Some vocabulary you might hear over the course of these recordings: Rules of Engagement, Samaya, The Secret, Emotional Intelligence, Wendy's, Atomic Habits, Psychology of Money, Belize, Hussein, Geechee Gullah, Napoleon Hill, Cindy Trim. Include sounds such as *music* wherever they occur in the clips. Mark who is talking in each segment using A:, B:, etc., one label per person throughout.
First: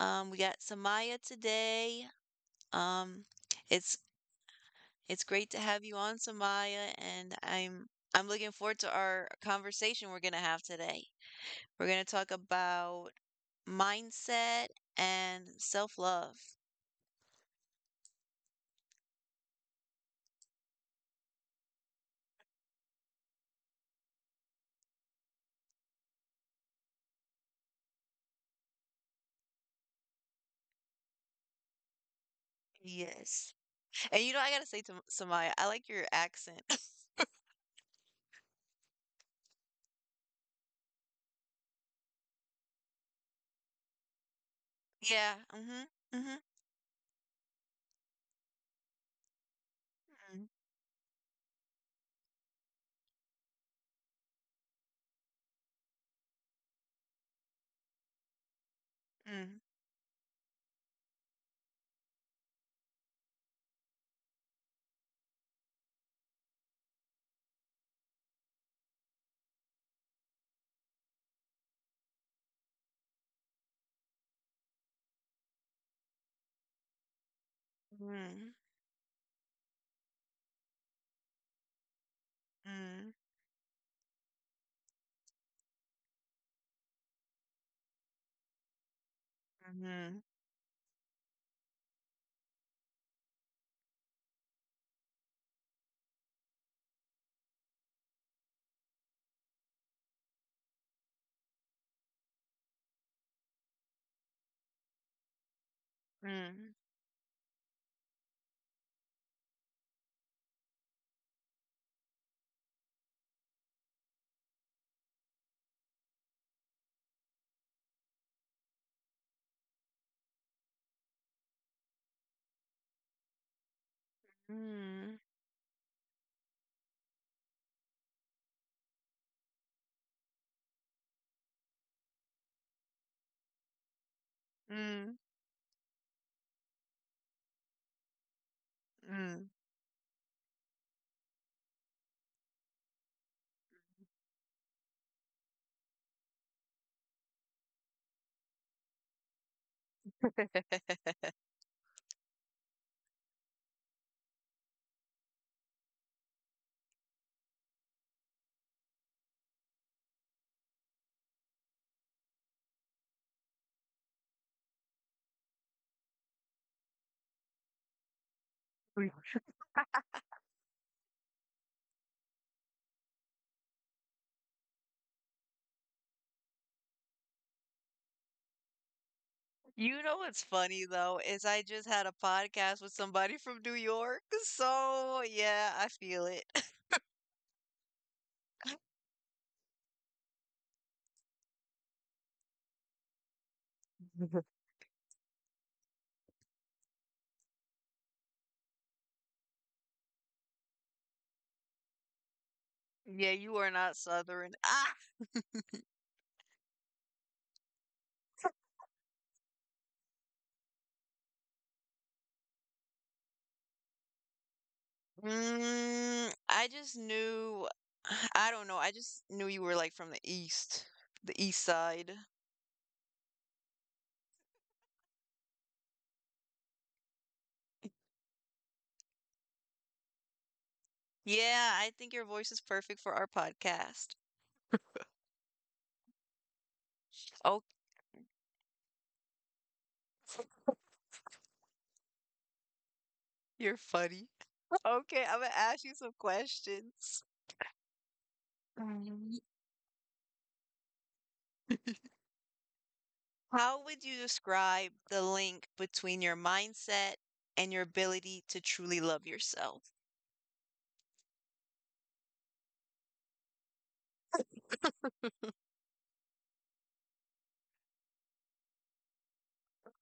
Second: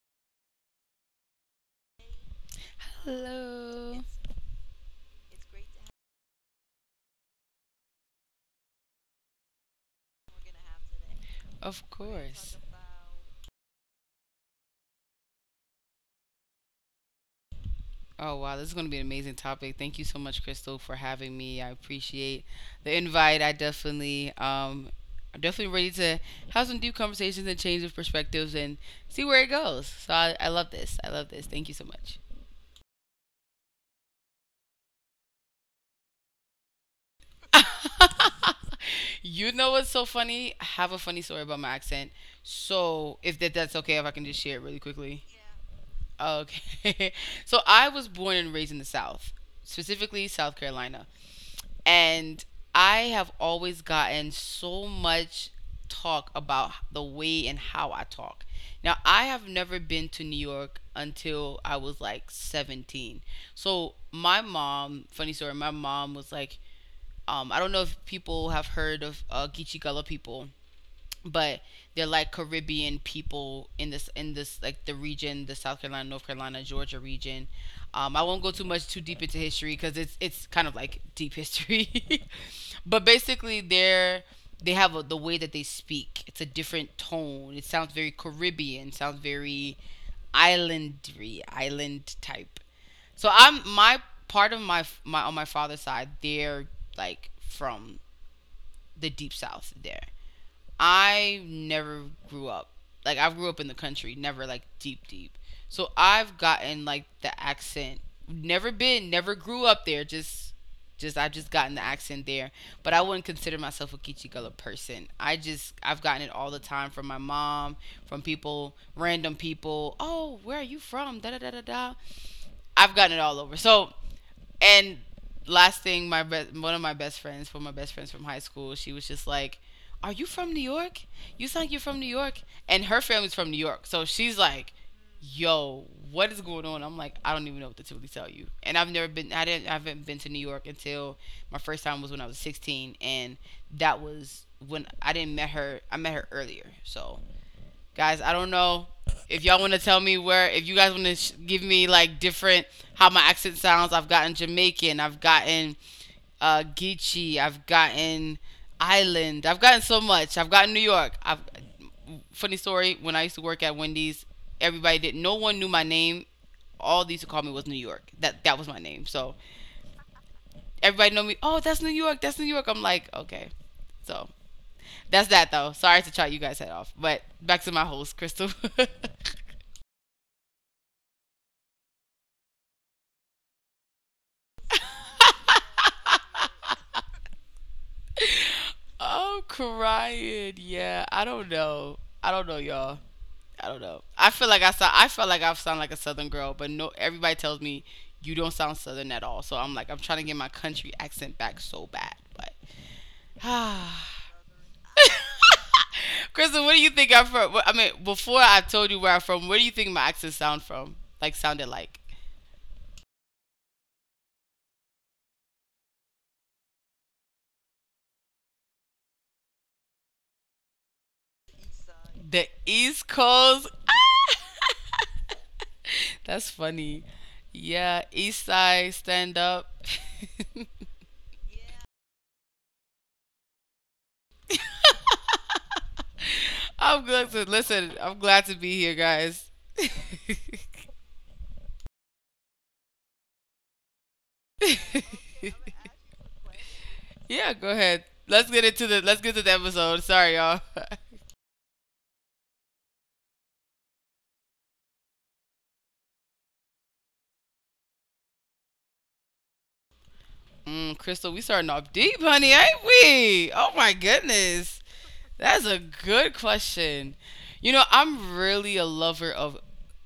A: We got Samaya today. Um, it's
B: Hello.
A: it's great to have you on, Samaya, and I'm looking forward to our conversation we're gonna have today.
B: Of
A: We're gonna talk
B: course.
A: about mindset and self-love.
B: Invite, I definitely I'm definitely ready to have some deep conversations and change of perspectives and see where it goes. So I love this. I love this. Thank you so much.
A: Yes. And you know, I gotta say to Samaya, I like your accent. *laughs*
B: You know what's so funny? I have a funny story about my accent. So if that's okay, if I can just share it really quickly.
A: Yeah. Mm-hmm.
B: Okay. *laughs* So I was born and raised in the South, specifically South Carolina. And I have always gotten so much talk about the way and how I talk. Now, I have
A: Mm-hmm.
B: never been to New York until I was like 17. So my mom, funny story, my mom was like, I don't know if people have heard of Geechee Gullah people, but they're like Caribbean people in this like the region, the South Carolina, North Carolina, Georgia region. I won't go
A: Mm-hmm.
B: too deep into history because it's kind of like deep history, *laughs* but basically the way that they speak, it's a different tone. It sounds very Caribbean. Sounds very
A: Mm-hmm.
B: islandry, island type. So I'm my part of my on my father's side, they're like from the deep south there. I never grew up. Like I grew up in the country, never like deep deep. So I've
A: Mm-hmm.
B: gotten like the accent. Never grew up there. Just I've just gotten the accent there. But I wouldn't consider myself a Kichigala person. I've gotten it all the time from my mom, from people, random people. Oh, where are you from? Da da da da da. I've gotten it all over. So and
A: Mm-hmm.
B: last thing, one of my best friends, one of my best friends from high school, she was just like, "Are you from New York? You sound like you're from New York." And her family's from New York, so she's like,
A: Mm-hmm.
B: "Yo, what is going on?" I'm like, "I don't even know what to really tell you." And I've never been, I
A: Mm.
B: didn't, I haven't been to New York until my first time was when I was 16, and that was when I didn't met her. I met her earlier, so guys, I don't know if y'all want to tell me where. If you guys want to give me like different how my accent sounds. I've gotten Jamaican. I've gotten Geechee. I've gotten Island. I've gotten so much. I've gotten New York. I've Funny story, when I used to work at Wendy's, everybody did. No one knew my name. All these to call me was New York. That was my name.
A: We-
B: So everybody know me. Oh, that's New York. That's New York. I'm like, okay. So that's that though. Sorry to try you guys head off, but back to my host, Crystal. *laughs*
A: You know what's funny though is I just had a podcast with somebody from New York. So yeah, I feel it. *laughs*
B: I'm crying. Yeah, I don't know. I don't know, y'all. I don't know.
A: Mhm.
B: I feel like I sound like a Southern girl, but no. Everybody tells me you don't sound Southern at all. So I'm like, I'm trying to get my country accent back so bad. But,
A: Yeah, you are
B: *sighs*
A: not Southern. Ah,
B: Kristen, what do you think I'm from? I mean, before I told you where I'm from, where do you think my accent sound from? Like, sounded like
A: mm, I just knew. *sighs* I don't know. I just knew you were like from the East Side.
B: the East Coast. That's funny. Yeah, East Side, stand up.
A: Yeah, I think your voice is perfect for our podcast.
B: *laughs* I'm glad to
A: Oh,
B: listen. I'm glad to be here, guys.
A: you're funny. *laughs* Okay, I'm gonna ask you some questions.
B: Yeah, go ahead. Let's get to
A: Um,
B: the episode. Sorry, y'all.
A: How would you describe the link between your mindset and your ability to truly love yourself?
B: *laughs* Mm, Crystal, we starting off deep, honey, ain't we? Oh my goodness. That's a good question. You know, I'm really a lover of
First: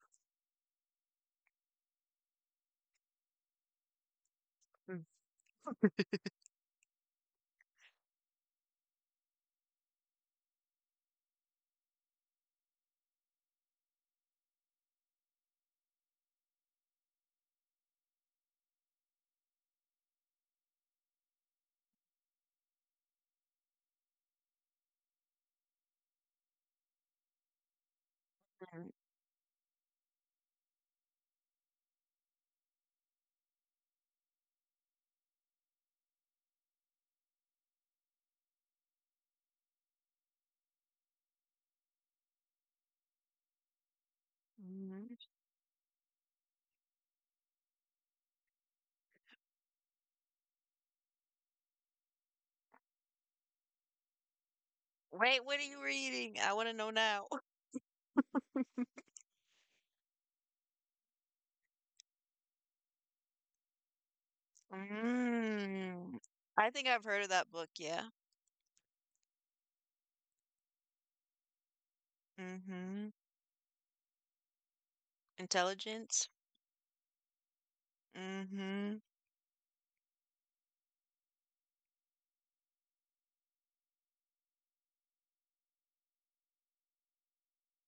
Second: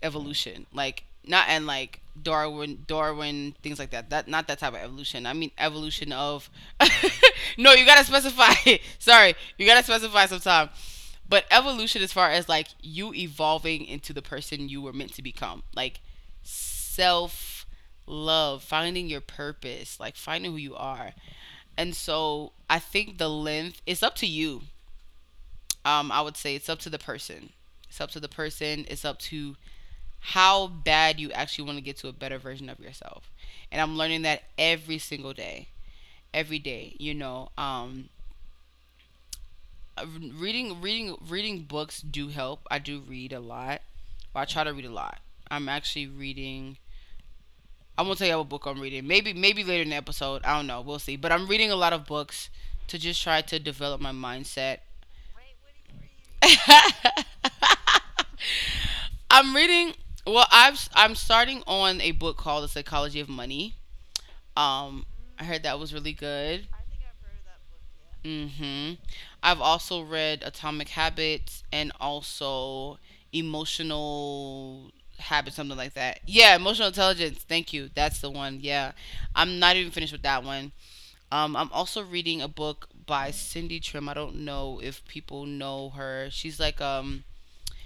B: evolution. Like not and Like Darwin, Darwin, things like that. Not that type of evolution. I mean evolution of. *laughs* No, you gotta specify. *laughs* Sorry, you gotta specify sometime. But evolution, as far as like you evolving into the person you were meant to become, like self love, finding your purpose, like finding who you are. And so I think the length it's up to you I would say it's up to the person. It's up to the person.
A: Mm,
B: It's up to how bad you actually want to get to a better version of yourself. And I'm learning that every single day, every day. You know, uh, reading books do help. I do read a lot. Well, I try to read a lot.
A: mhm.
B: I'm actually reading. I won't tell you what book I'm reading. Maybe later in the episode. I don't know. We'll see. But I'm reading a lot of books to just try to develop my mindset.
A: Wait, what are you reading? I want to know now. *laughs*
B: *laughs* I'm reading. I'm starting on a book called The Psychology of Money. Um, I heard that was really
A: Mm.
B: good.
A: I think I've heard of that book, yeah.
B: Mm-hmm. I've also read Atomic Habits and also
A: Mm-hmm.
B: Emotional Habits, something like that.
A: Intelligence.
B: Yeah, Emotional Intelligence. Thank you. That's the one. Yeah,
A: Mm-hmm.
B: I'm not even finished with that one. I'm also reading a book by Cindy Trim. I don't know if people know her.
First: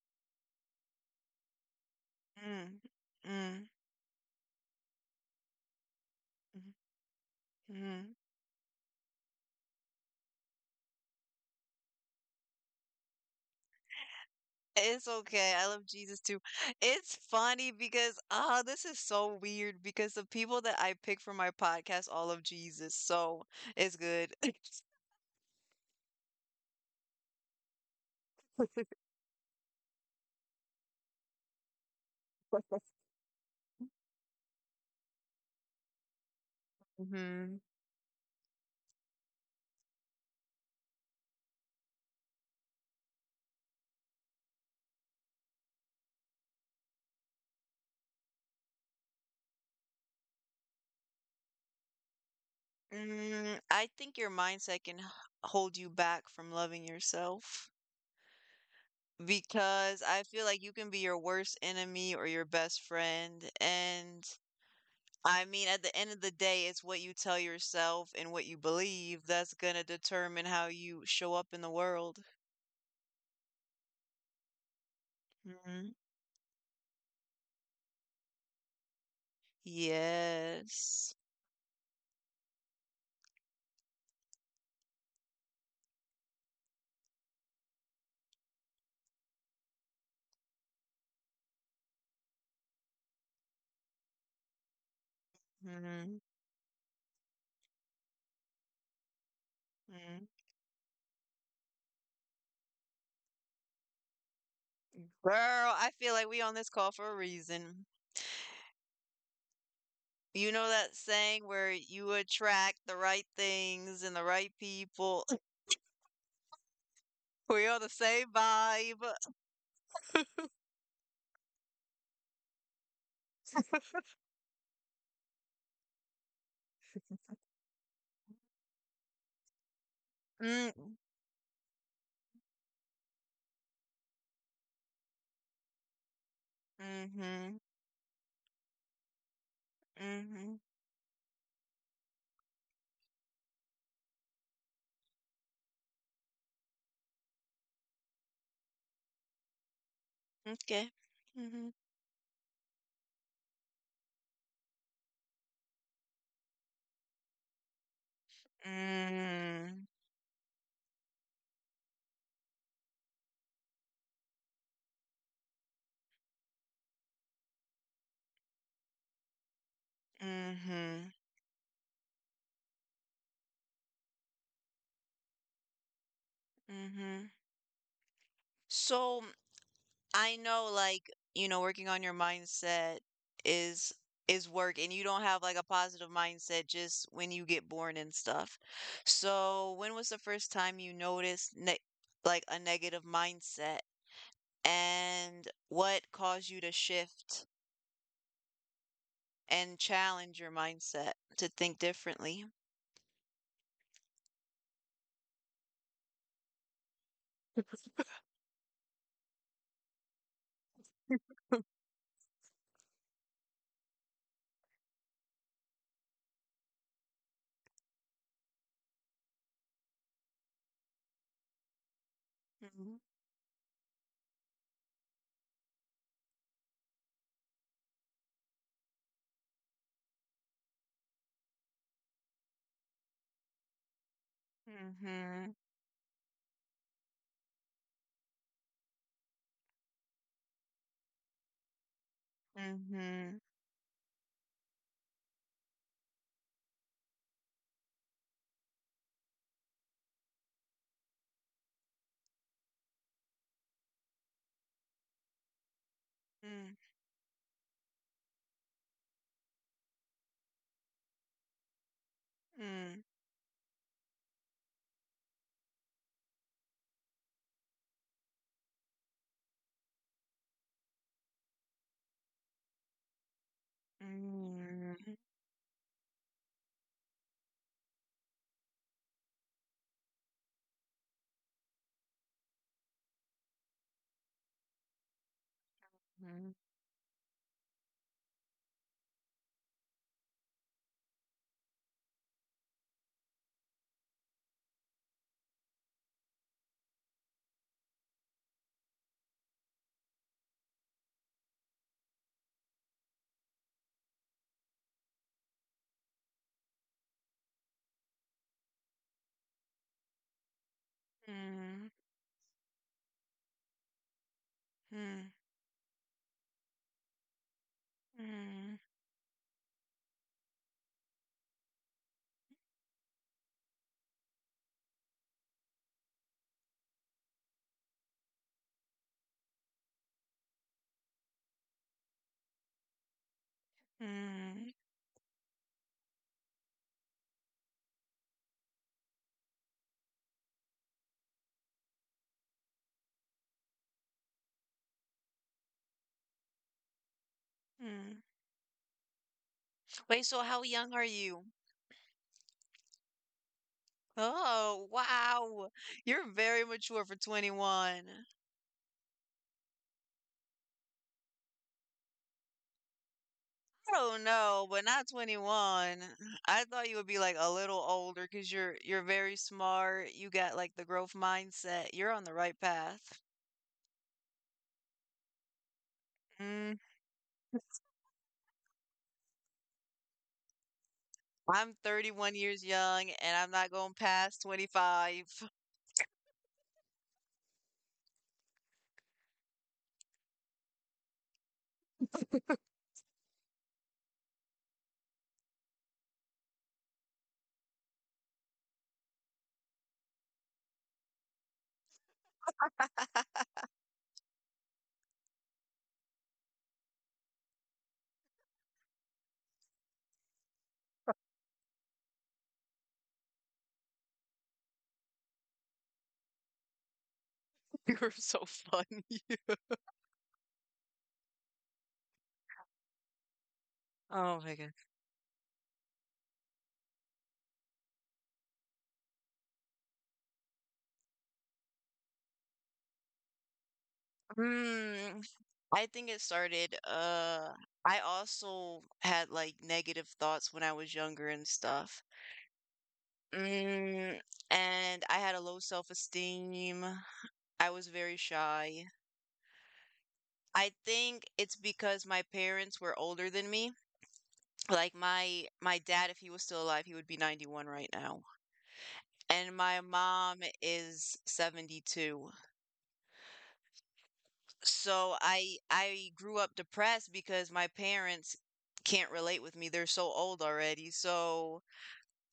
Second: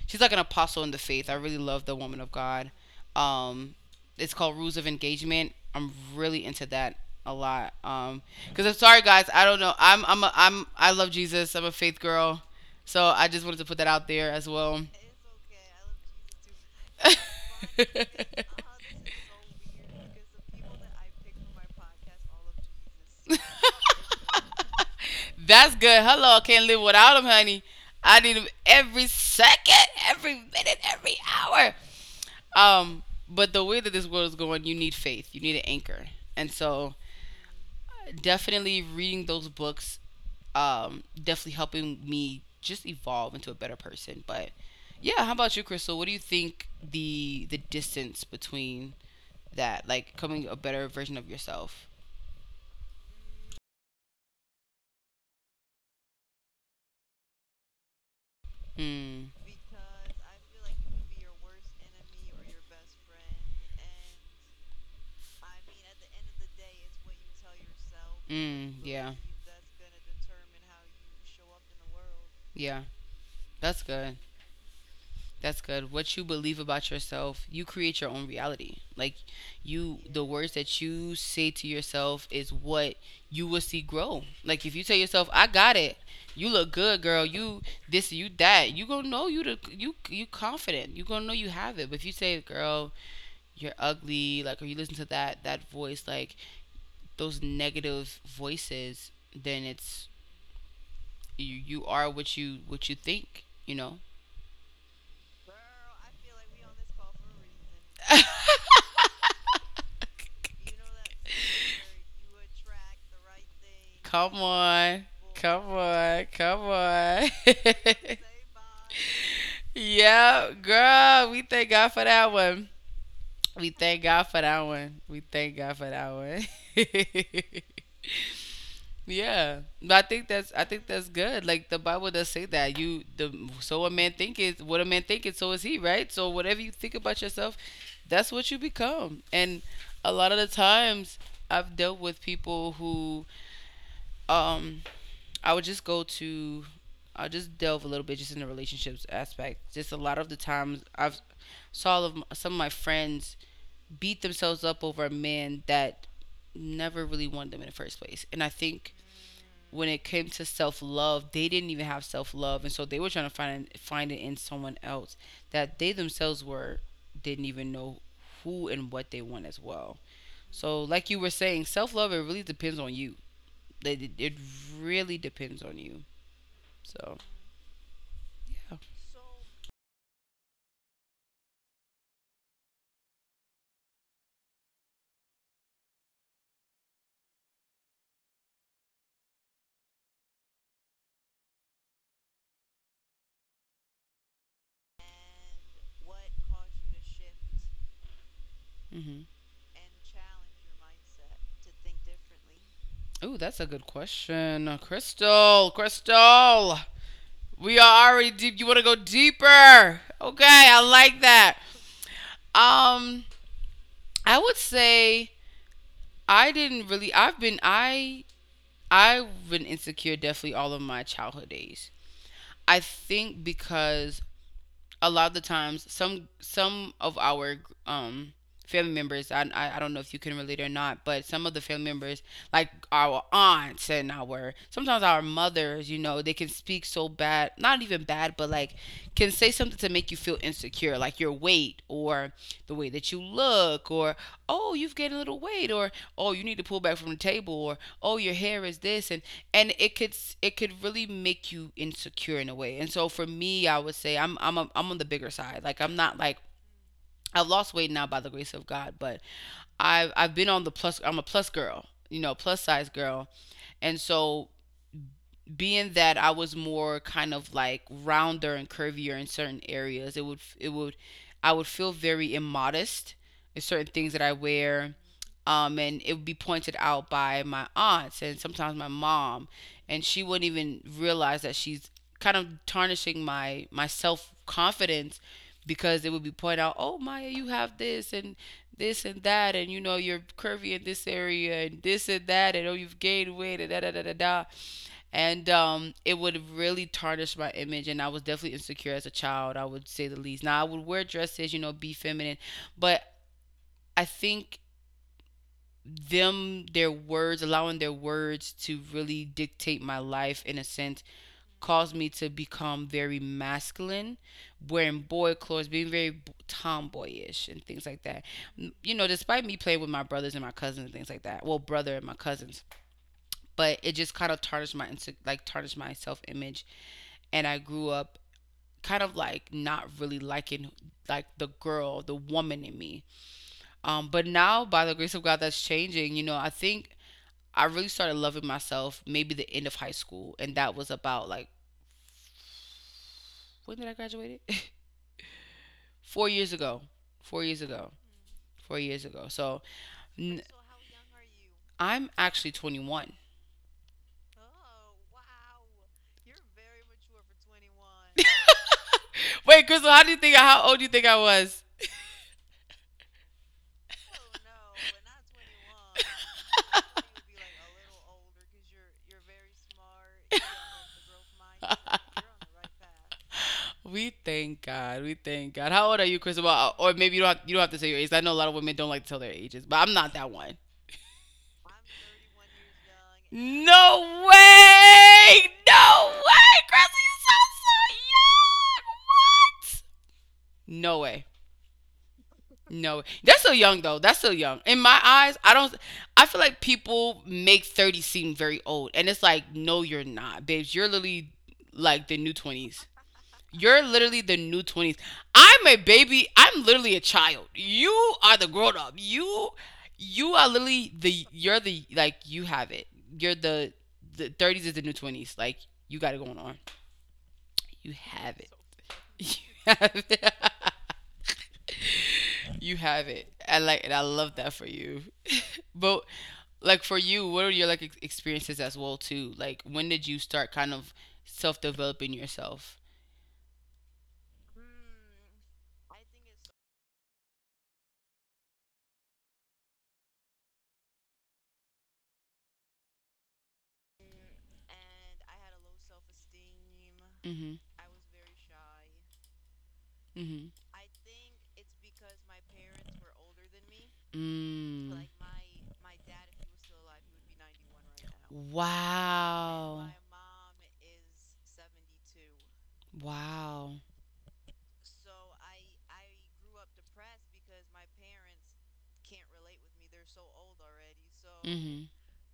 B: She's like an apostle in the faith. I really love the woman of God.
A: Mm. Mm.
B: Um, it's called Rules of Engagement. I'm really into that a lot.
A: Mm.
B: Because I'm sorry guys, I don't know. I love Jesus. I'm a faith girl, so I just wanted to put that out there as well. *laughs*
A: It's okay. I love Jesus too. *laughs* It's funny because this is so weird because the people that I pick for my podcast all love Jesus, so it's good. *laughs*
B: That's good. Hello, I can't live without him, honey. I need him every
A: *laughs*
B: second, every minute, every hour. Um, but the way that this world is going, you need faith. You need an anchor. And so
A: Hmm.
B: definitely reading those books, definitely helping me just evolve into a better person. But yeah, how about you, Crystal? What do you think the distance between that, like becoming a better version of yourself?
A: Mm, I think your mindset can hold you back from loving yourself
B: Mm,
A: because I feel like you can be your worst enemy or your best friend. And I mean, at the end of the day, it's what you tell yourself and what you
B: mm, yeah, yeah. That's
A: believe that's
B: good.
A: going
B: That's
A: to
B: gonna
A: determine
B: determine
A: how
B: how
A: you
B: you
A: show
B: show
A: up in
B: up
A: the
B: in the
A: world.
B: world. Yeah, that's good. That's
A: Hmm.
B: good. What you believe about yourself, you create your own reality. Like you the words that you
A: Yes.
B: say to yourself is what you will see grow. Like if you tell yourself, "I got it. You look good, girl. You this, you that." You going to know you you confident. You going to know you have it. But if you say, "Girl, you're ugly," like or you listen to that voice,
A: Hmm.
B: like those negative voices, then it's
A: Hmm.
B: you are what you think, you know?
A: Girl, I feel like we on this call for a reason.
B: *laughs*
A: You know that saying where you attract the right things and the
B: Come
A: right
B: on.
A: people? *laughs*
B: Come on. Come on. *laughs*
A: We are the same vibe.
B: Yeah, girl. We thank God for that one. We thank God for that one. We thank God for that one.
A: *laughs*
B: *laughs* Yeah, but I think
A: Mm.
B: that's good. Like the Bible does say that you the so a man thinketh, what a man thinketh, so is he, right? So whatever you think about yourself,
A: Mm-hmm.
B: that's what you become. And a lot of the
A: Mm-hmm.
B: times, I've dealt with people who, um, I would just go to, I'll just delve a little bit just in the relationships aspect. Just a lot of the times
A: Okay.
B: I've
A: Mm-hmm.
B: saw of, some of my friends beat themselves up over a man that never really wanted them in the first place. And I think when it
A: Mm.
B: came to self love, they didn't even have self love, and so they were trying to find it in someone else that they themselves were didn't even know who and what they want as well. So, like you were
A: Mm-hmm.
B: saying, self love it really depends on you. It, it- Really depends on you. So,
A: Mm-hmm. So I know like, you know, working on your mindset is is work and you don't have like a positive mindset just when you get born and stuff. So when was the first time you noticed ne like a negative mindset? And what caused you to shift
B: hmm,
A: and challenge your mindset to think differently?
B: ooh, that's a good question, Crystal. Crystal, we are already deep. You want to go deeper? Okay, I like that. Um, I would say I didn't really. I've been insecure definitely all of my childhood days. I
A: Mhm,
B: think because a lot of the times some of our um family members, I don't know if you can relate or not, but some of the family members, like our aunts and our sometimes our
A: mhm,
B: mothers, you know, they can speak so bad, not even bad, but like can say something to make you feel insecure, like your weight or the way that you
A: mhm,
B: look, or oh you've gained a little weight, or oh you need to pull back from the table, or oh your hair is this, and it could really make you insecure in a way. And so for me, I would say I'm on the bigger side, like I'm not like
A: mm.
B: I've lost weight now by the grace of God. But I've been on the plus, I'm a plus girl, you know, plus size
A: Hmm.
B: girl. And so being that I was more kind of like rounder and curvier in certain areas, it would I would feel very immodest in certain
A: Mm,
B: things that I wear.
A: mhm, mm,
B: And it would be pointed out by my aunts and sometimes my mom, and she wouldn't even realize that she's kind of tarnishing my self confidence because it would be pointed out, oh Maya, you have this and this and that, and you know you're curvy in this area and this and that, and oh you've gained weight and da da da da da, and it would really tarnish my image. And I was definitely insecure as a child, I would say the least. Now, I would wear dresses, be feminine, but I think them, their words, allowing their words to really dictate my life in a sense,
A: mm.
B: caused me to become very masculine, wearing boy clothes, being very tomboyish, and things like that.
A: Hmm.
B: You know, despite me playing with my brothers and my cousins and things like that, well, brother and my cousins, but it just kind of tarnished my self image, and I grew up kind of like not really liking, like, the girl, the woman in me. But now
A: Mm.
B: by the grace of God, that's changing. You know, I think I really started loving myself maybe the end of high school, and that was about like, when did I graduate? It *laughs* 4 years ago, 4 years ago,
A: Hmm.
B: 4 years ago. So
A: Wait,
B: n-
A: so how young are you?
B: I'm actually 21.
A: Oh, wow. You're very mature for 21.
B: Wait, Crystal, how do you think? How old do you think I was?
A: Don't know, but not 21. I thought you would be like a little older because you're very smart. You got like the growth mindset. You're on the right path.
B: We thank God. We thank God. How old are you, Chris? Well,
A: Mm,
B: or maybe you don't have to say your age. I know a lot of women don't like to tell their ages, but I'm not that one.
A: I'm 31 years young and I'm
B: And
A: not going
B: no
A: past
B: way!
A: 25. *laughs*
B: No way, Chris! You sound so young. What? No way. No, that's still young though. That's still young. In my eyes, I don't. I feel like people make 30 seem very old, and it's like, no, you're not, babes. You're literally like the new twenties. You're literally the new 20s. I'm a baby. I'm literally a child. You are the grown up. You are literally the you're the like, you have it. You're the 30s is the new 20s. Like, you got it going on. You
A: You're
B: have
A: so
B: it.
A: funny.
B: *laughs* You
A: *laughs*
B: have it. *laughs* You have it. I like and I love
A: Oh
B: that
A: my
B: for
A: God.
B: you. But like, for you, what are your like experiences as well too? Like, when did you start kind of self developing yourself?
A: Mm, I think it started, I also had like negative thoughts when I was younger and stuff. Mm, and I had a low self-esteem.
B: Mhm.
A: I was very shy.
B: Mhm.
A: I think it's because my parents were older than me.
B: Mm.
A: Like my dad, if he was still alive, he would be 91 right
B: Right.
A: now.
B: Wow.
A: And my mom is 72.
B: Wow. With.
A: So I grew up depressed because my parents can't relate with me. They're so old already.
B: So.
A: So
B: Mhm.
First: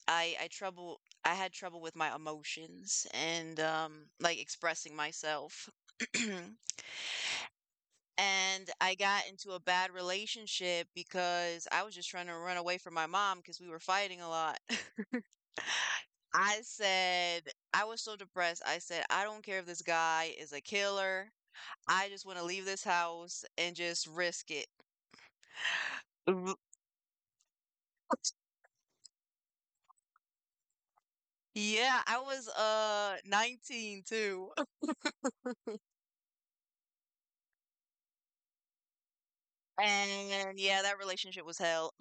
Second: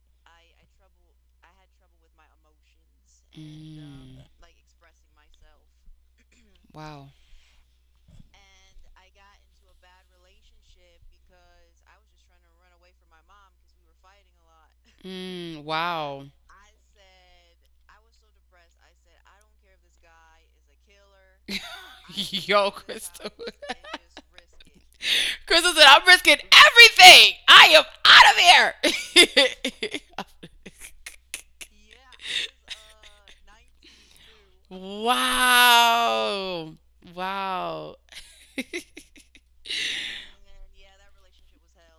A: I had trouble with my emotions
B: um,
A: and
B: Mm.
A: like
B: Like.
A: expressing myself. *clears throat*
B: Wow.
A: And I got into a bad relationship because I was just trying to run away from my mom because we were fighting a lot. *laughs*
B: Mm, wow.
A: I said, I was so depressed. I said, I don't care if this guy is a killer. I just want to
B: *laughs*
A: leave
B: Yo,
A: this
B: Crystal.
A: house and
B: *laughs*
A: just risk it.
B: Crystal said, I'm risking
A: *laughs*
B: everything. I am out of
A: Yeah, I was 19 too. *laughs*
B: here. *laughs* Wow. Wow. *laughs*
A: And yeah, that relationship was hell.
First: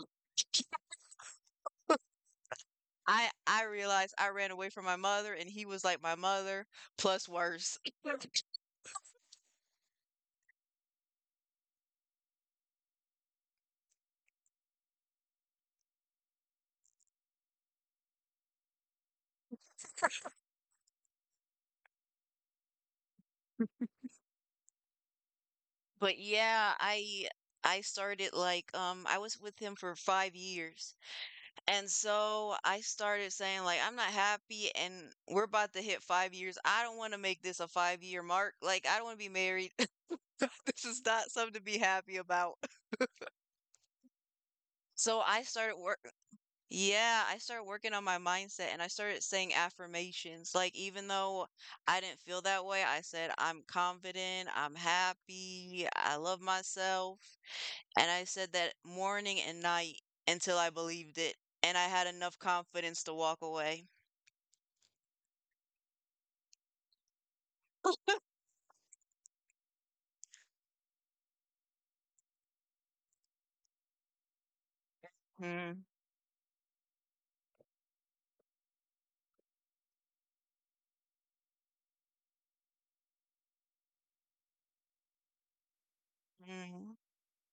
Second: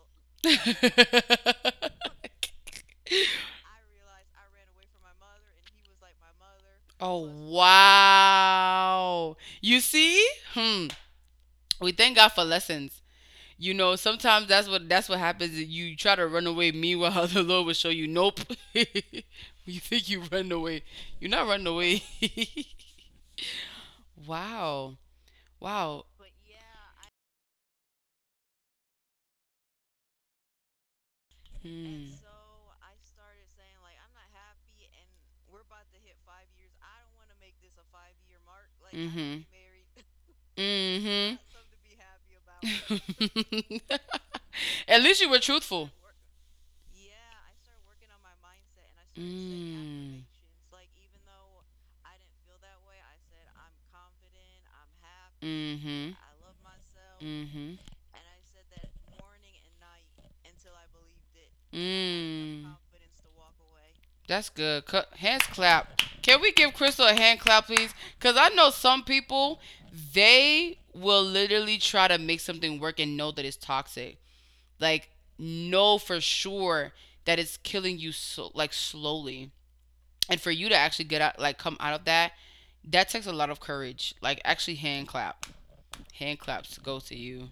B: *laughs*
A: I realized I ran away from my mother and he was like my mother plus
B: Oh,
A: worse. *laughs*
B: wow. You see? Hmm. We thank God for lessons. You know, sometimes that's what happens. You try to run away. Meanwhile, *laughs* the Lord will show you, nope. *laughs* You think you run away. You're not running away. *laughs* Wow. Wow.
A: But yeah, I started like I was with him for 5 years. And
B: Hmm.
A: so I started saying like I'm not happy and we're about to hit 5 years. I don't want to make this a 5 year mark. Like I don't want to be
B: Mm-hmm.
A: married. *laughs* This is not
B: Mm-hmm.
A: something to be happy about.
B: *laughs* At least
A: So
B: you were
A: I started
B: truthful.
A: work Yeah, I started working on my mindset and I started saying
B: Mm.
A: affirmations. Like even though I didn't feel that way, I said I'm confident, I'm happy,
B: Mm-hmm.
A: I love myself.
B: Mm-hmm.
A: And I said that morning and night until I believed it, and I had enough
B: Mm.
A: confidence to walk away.
B: That's good. Hands clap. Can we give Crystal a hand clap, please? Because I know some people, they will literally try to make something work and know that it's toxic. Like,
A: Mhm.
B: know for sure that it's killing you, so, like, slowly. And for you to actually get out, like, come out of that, that takes a lot of courage. Like, actually, hand clap, hand claps go to you.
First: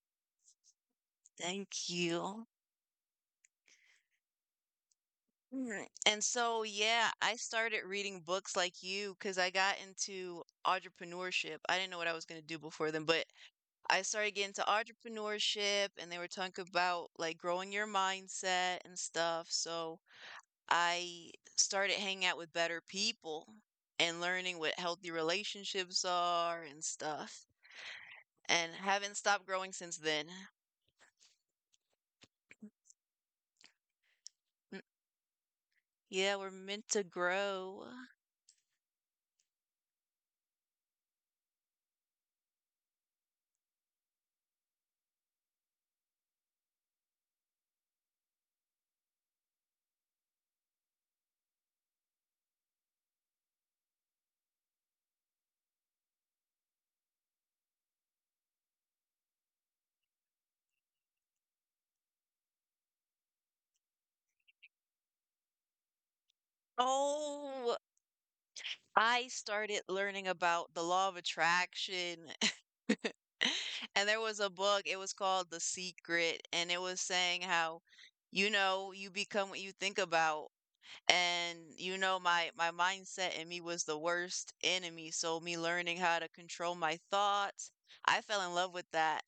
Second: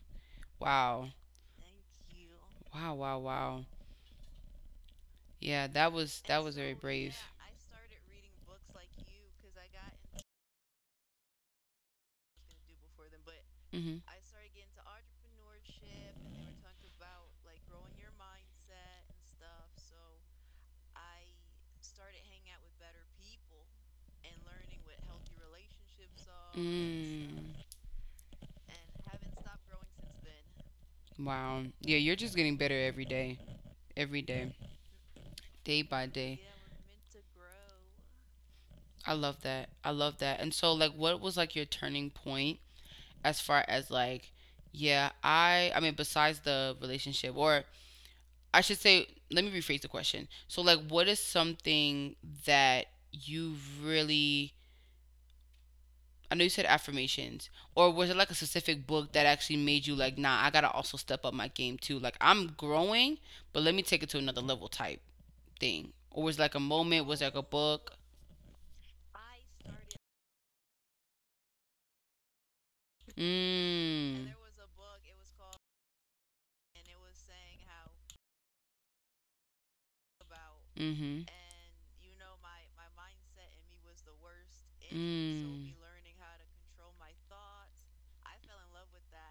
B: Wow,
A: Thank you.
B: wow, wow, wow. Yeah,
A: Mm.
B: that was
A: And
B: that was
A: so,
B: very
A: yeah,
B: brave.
A: I started reading books like you because I got
B: Could.
A: into entrepreneurship. I didn't know what I was going to do before then, but
B: Hmm.
A: I started getting into entrepreneurship and they were talking about like growing your mindset and stuff. So I started hanging out with better people and learning what healthy relationships are and stuff, and haven't stopped growing since then.
B: Mm. Wow. Yeah, you're just getting better every day, every day,
A: Mm.
B: day by day.
A: Yeah, we're meant to grow.
B: I love that, I love that. And so, like, what was like your turning point, as far as like, yeah, I mean, besides the relationship? Or I should say, let me rephrase the question. So, like, what is something that you really, I know you said affirmations, or was it like a specific book that actually made you like, nah, I got to also step up my game too. Like, I'm growing, but let me take it to another level type thing. Or was it like a moment, was it like a
A: Oh,
B: book?
A: I started learning about the law of attraction. *laughs* And there
B: Mm.
A: was a book, it was called The Secret, and it was saying how, you know, you become what you think about.
B: Mhm.
A: And you know, my mindset in me was the worst enemy, so me
B: Mm.
A: learning how to control my thoughts, I fell in love with that,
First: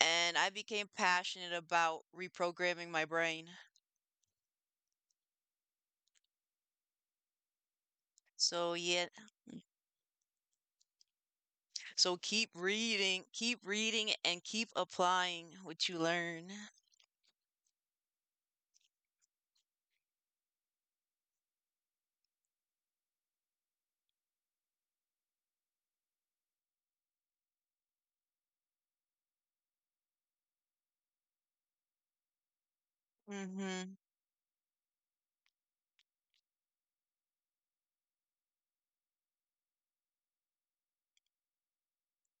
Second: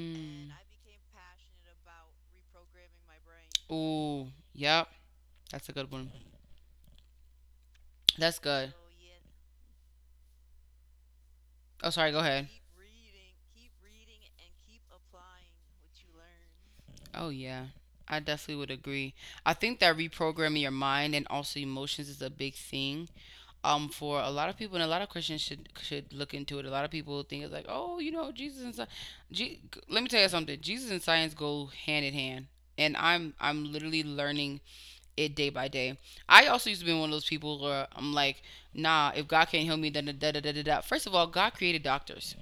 A: and I became passionate about reprogramming my brain.
B: Ooh. Yep. That's a good one. That's
A: So
B: good.
A: yeah,
B: Oh, sorry.
A: so
B: Go ahead.
A: keep reading, keep reading, and keep applying what you learn.
B: Oh, yeah. I definitely would agree. I think that reprogramming your mind and also emotions is a big thing. For a lot of people, and a lot of Christians should look into it. A lot of people think it's like, oh, you know, Jesus and science. Let me tell you something. Jesus and science go hand in hand, and I'm
A: Mhm.
B: literally learning it day by day. I also used to be one of those people where I'm like, nah, if God can't heal me, then da da da da da da. First of all, God created doctors.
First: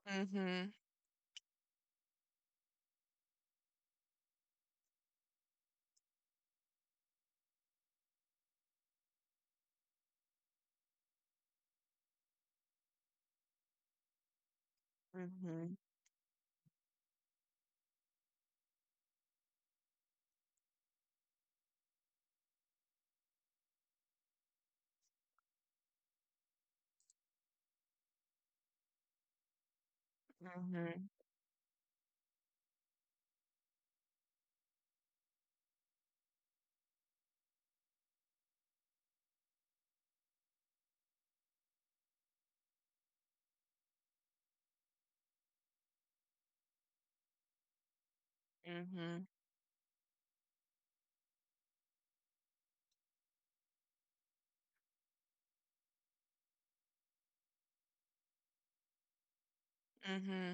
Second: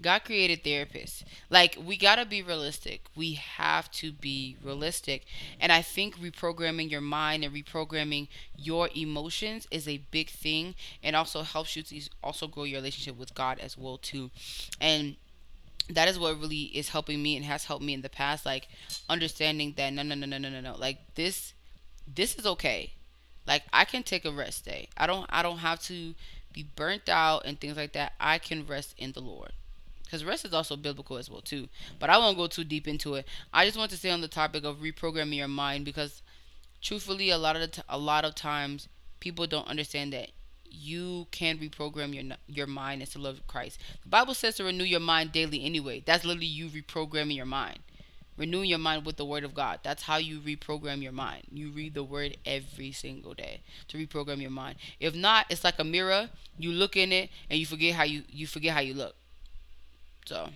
B: God created
A: Mm-hmm.
B: therapists. Like, we gotta be realistic. We have to be realistic. And I think reprogramming your mind and reprogramming your emotions is a big thing, and also helps you to also grow your relationship with God as well too. And
A: Mm-hmm.
B: that is what really is helping me and has helped me in the past. Like, understanding that no, no, no, no, no, no, no. Like, this is okay. Like, I can take a rest day. I don't have to be burnt out and things like that. I can rest in the Lord. Because rest is also
A: Mhm.
B: biblical as well too. But I won't go too deep into it. I just want to stay on the topic of reprogramming your mind because truthfully, a lot of times people don't understand that you can reprogram your mind into love of Christ. The Bible says to renew your mind daily anyway. That's literally you reprogramming your mind. Renew your
A: Mm-hmm.
B: mind with the
A: Mm-hmm.
B: word of God. That's how you reprogram your mind. You read the word every single day to reprogram your mind. If not, it's like a mirror. You look in it and you forget how you you forget how you look. So,
A: Mm-hmm.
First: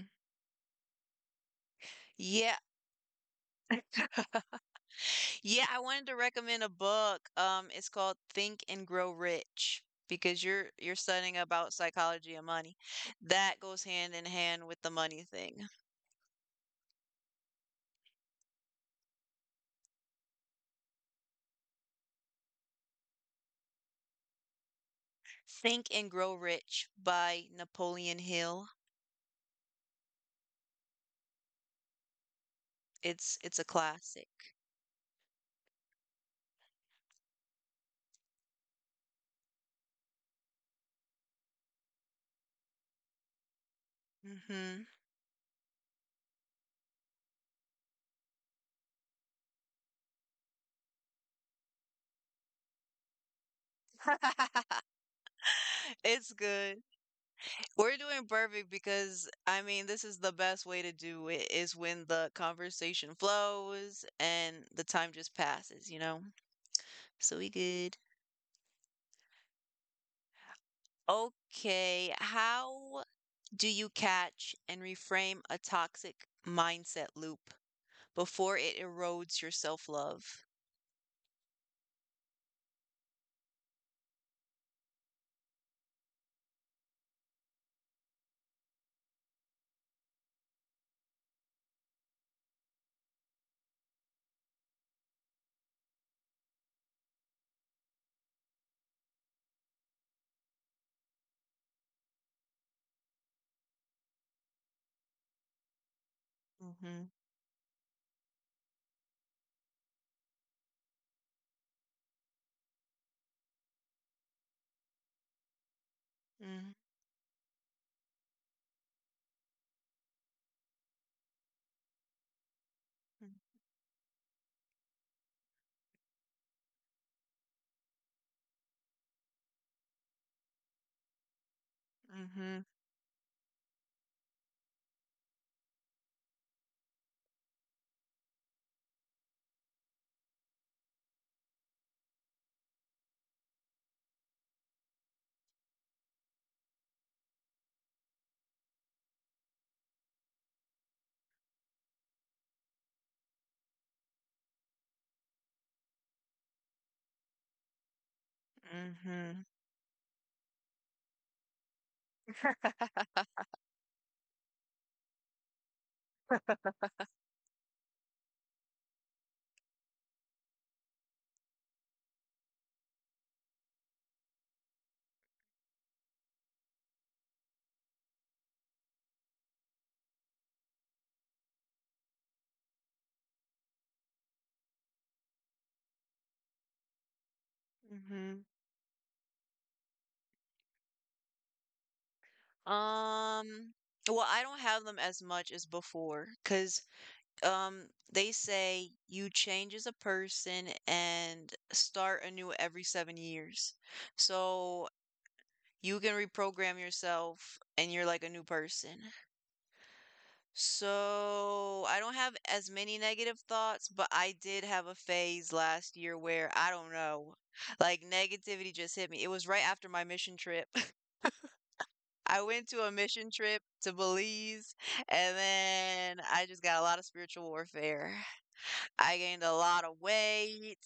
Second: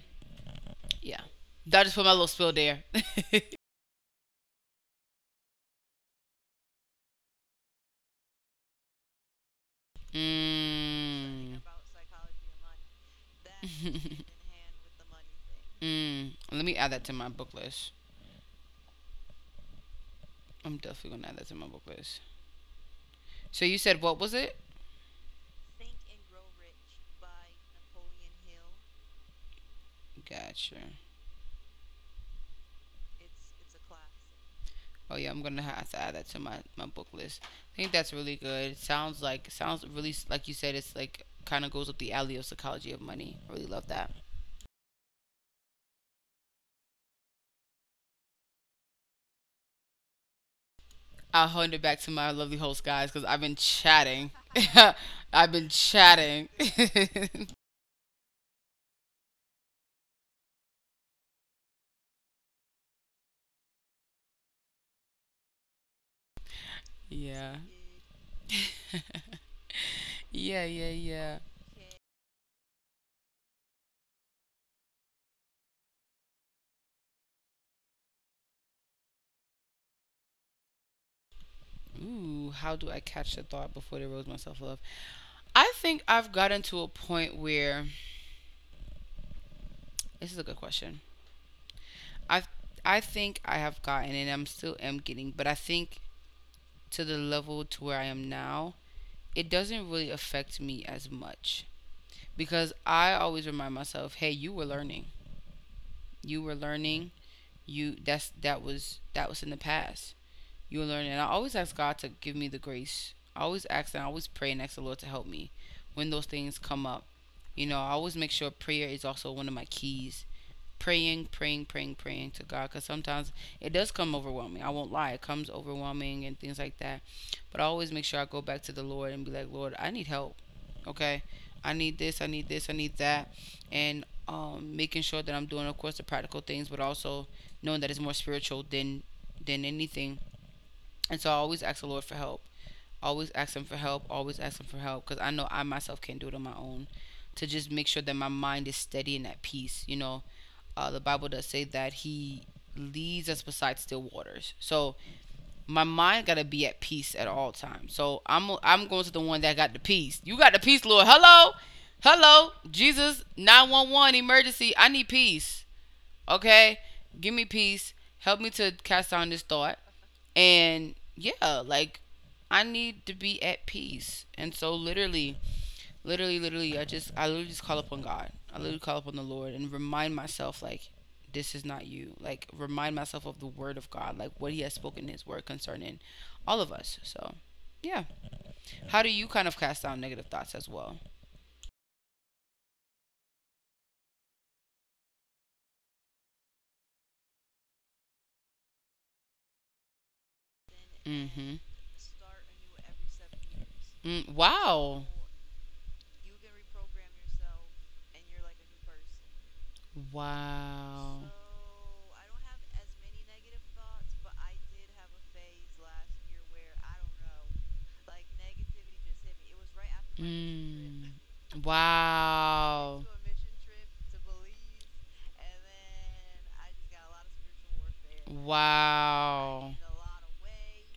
B: yeah. That just put my little spill
A: Yeah.
B: there. *laughs*
A: Yeah, I wanted to recommend a book. It's called Think and Grow Rich because you're studying
B: Mm.
A: about psychology and money. That goes
B: *laughs*
A: hand in hand with the money thing.
B: Mm. Let me add that to my book list. I'm definitely going to add that to my book list. So you said, what was it?
A: Think and Grow Rich by Napoleon Hill.
B: Gotcha.
A: It's a classic.
B: Oh yeah, I'm gonna have to add that to my book list. I think that's really good. It sounds really like you said. It's like kind of goes up the alley of psychology of money. I really love that.
A: Hmm.
B: I'll hand it back to my lovely host guys because I've been chatting.
A: *laughs*
B: *laughs* I've been
A: It's
B: chatting.
A: good.
B: *laughs*
A: We're doing perfect because I mean, this is the best way to do it is when the conversation flows and the time just passes, you know? So we
B: Yeah,
A: good.
B: yeah, yeah, yeah.
A: Okay, how do you catch and reframe a toxic mindset loop before it erodes your self-love?
B: Ooh, how do I catch the thought before it rose myself love? I think I've gotten to a point where, this is a good question. I I think I have gotten, and I'm still am getting, but I think to the level to where I am now, it doesn't really affect me as much because I always remind myself, "Hey, you were learning. You were
A: Mm-hmm.
B: learning. You that's that was in the past. You were learning." And I always ask God to give me the grace. I always ask and I always pray and ask the Lord to help me when those things
A: Mm-hmm.
B: come up. You know, I always make sure prayer is also one of my keys. Praying, praying, praying, praying to God because sometimes it does come overwhelming. I won't lie, it comes overwhelming and things like that. But I always make sure I go back to the Lord and be like, Lord, I need help. Okay. I need this, I need
A: Mm-hmm.
B: this, I need that. And making sure that I'm doing, of course, the practical things, but also knowing that it's more spiritual than anything. And so I always ask the Lord for help. Always ask Him for help. Always ask Him for help because I know I myself can't do it on my own. To just make sure that my mind is steady and at peace. You know, the Bible does say that He leads us beside still waters. So my mind gotta be at peace at all times. So I'm going to the one that got the peace. You got the peace, Lord. Hello, hello, Jesus, 911 emergency. I need peace. Okay, give me peace. Help me to cast down this thought. And yeah, like, I need to be at peace. And so literally, literally, literally, I literally just call upon God. I literally call upon the Lord and remind myself like, this is not you. Like, remind myself of the word of God, like what he has spoken in his word concerning all of us. So yeah.
A: Mm-hmm.
B: How do you kind of cast down negative thoughts as well?
A: Um, well, I don't have them as much as before because they say you change as a person and
B: Mm-hmm.
A: start anew every 7 years.
B: Mm,
A: So
B: wow.
A: you can reprogram yourself and you're like a new person.
B: Wow.
A: So, I don't have as many negative thoughts, but I did have a phase last year where I don't know, like negativity just hit me. It was right after my mission trip.
B: Mm.
A: *laughs* I went to a
B: Wow.
A: mission trip to Belize, and then I just got a lot of spiritual warfare. I gained a
B: Wow.
A: lot of weight,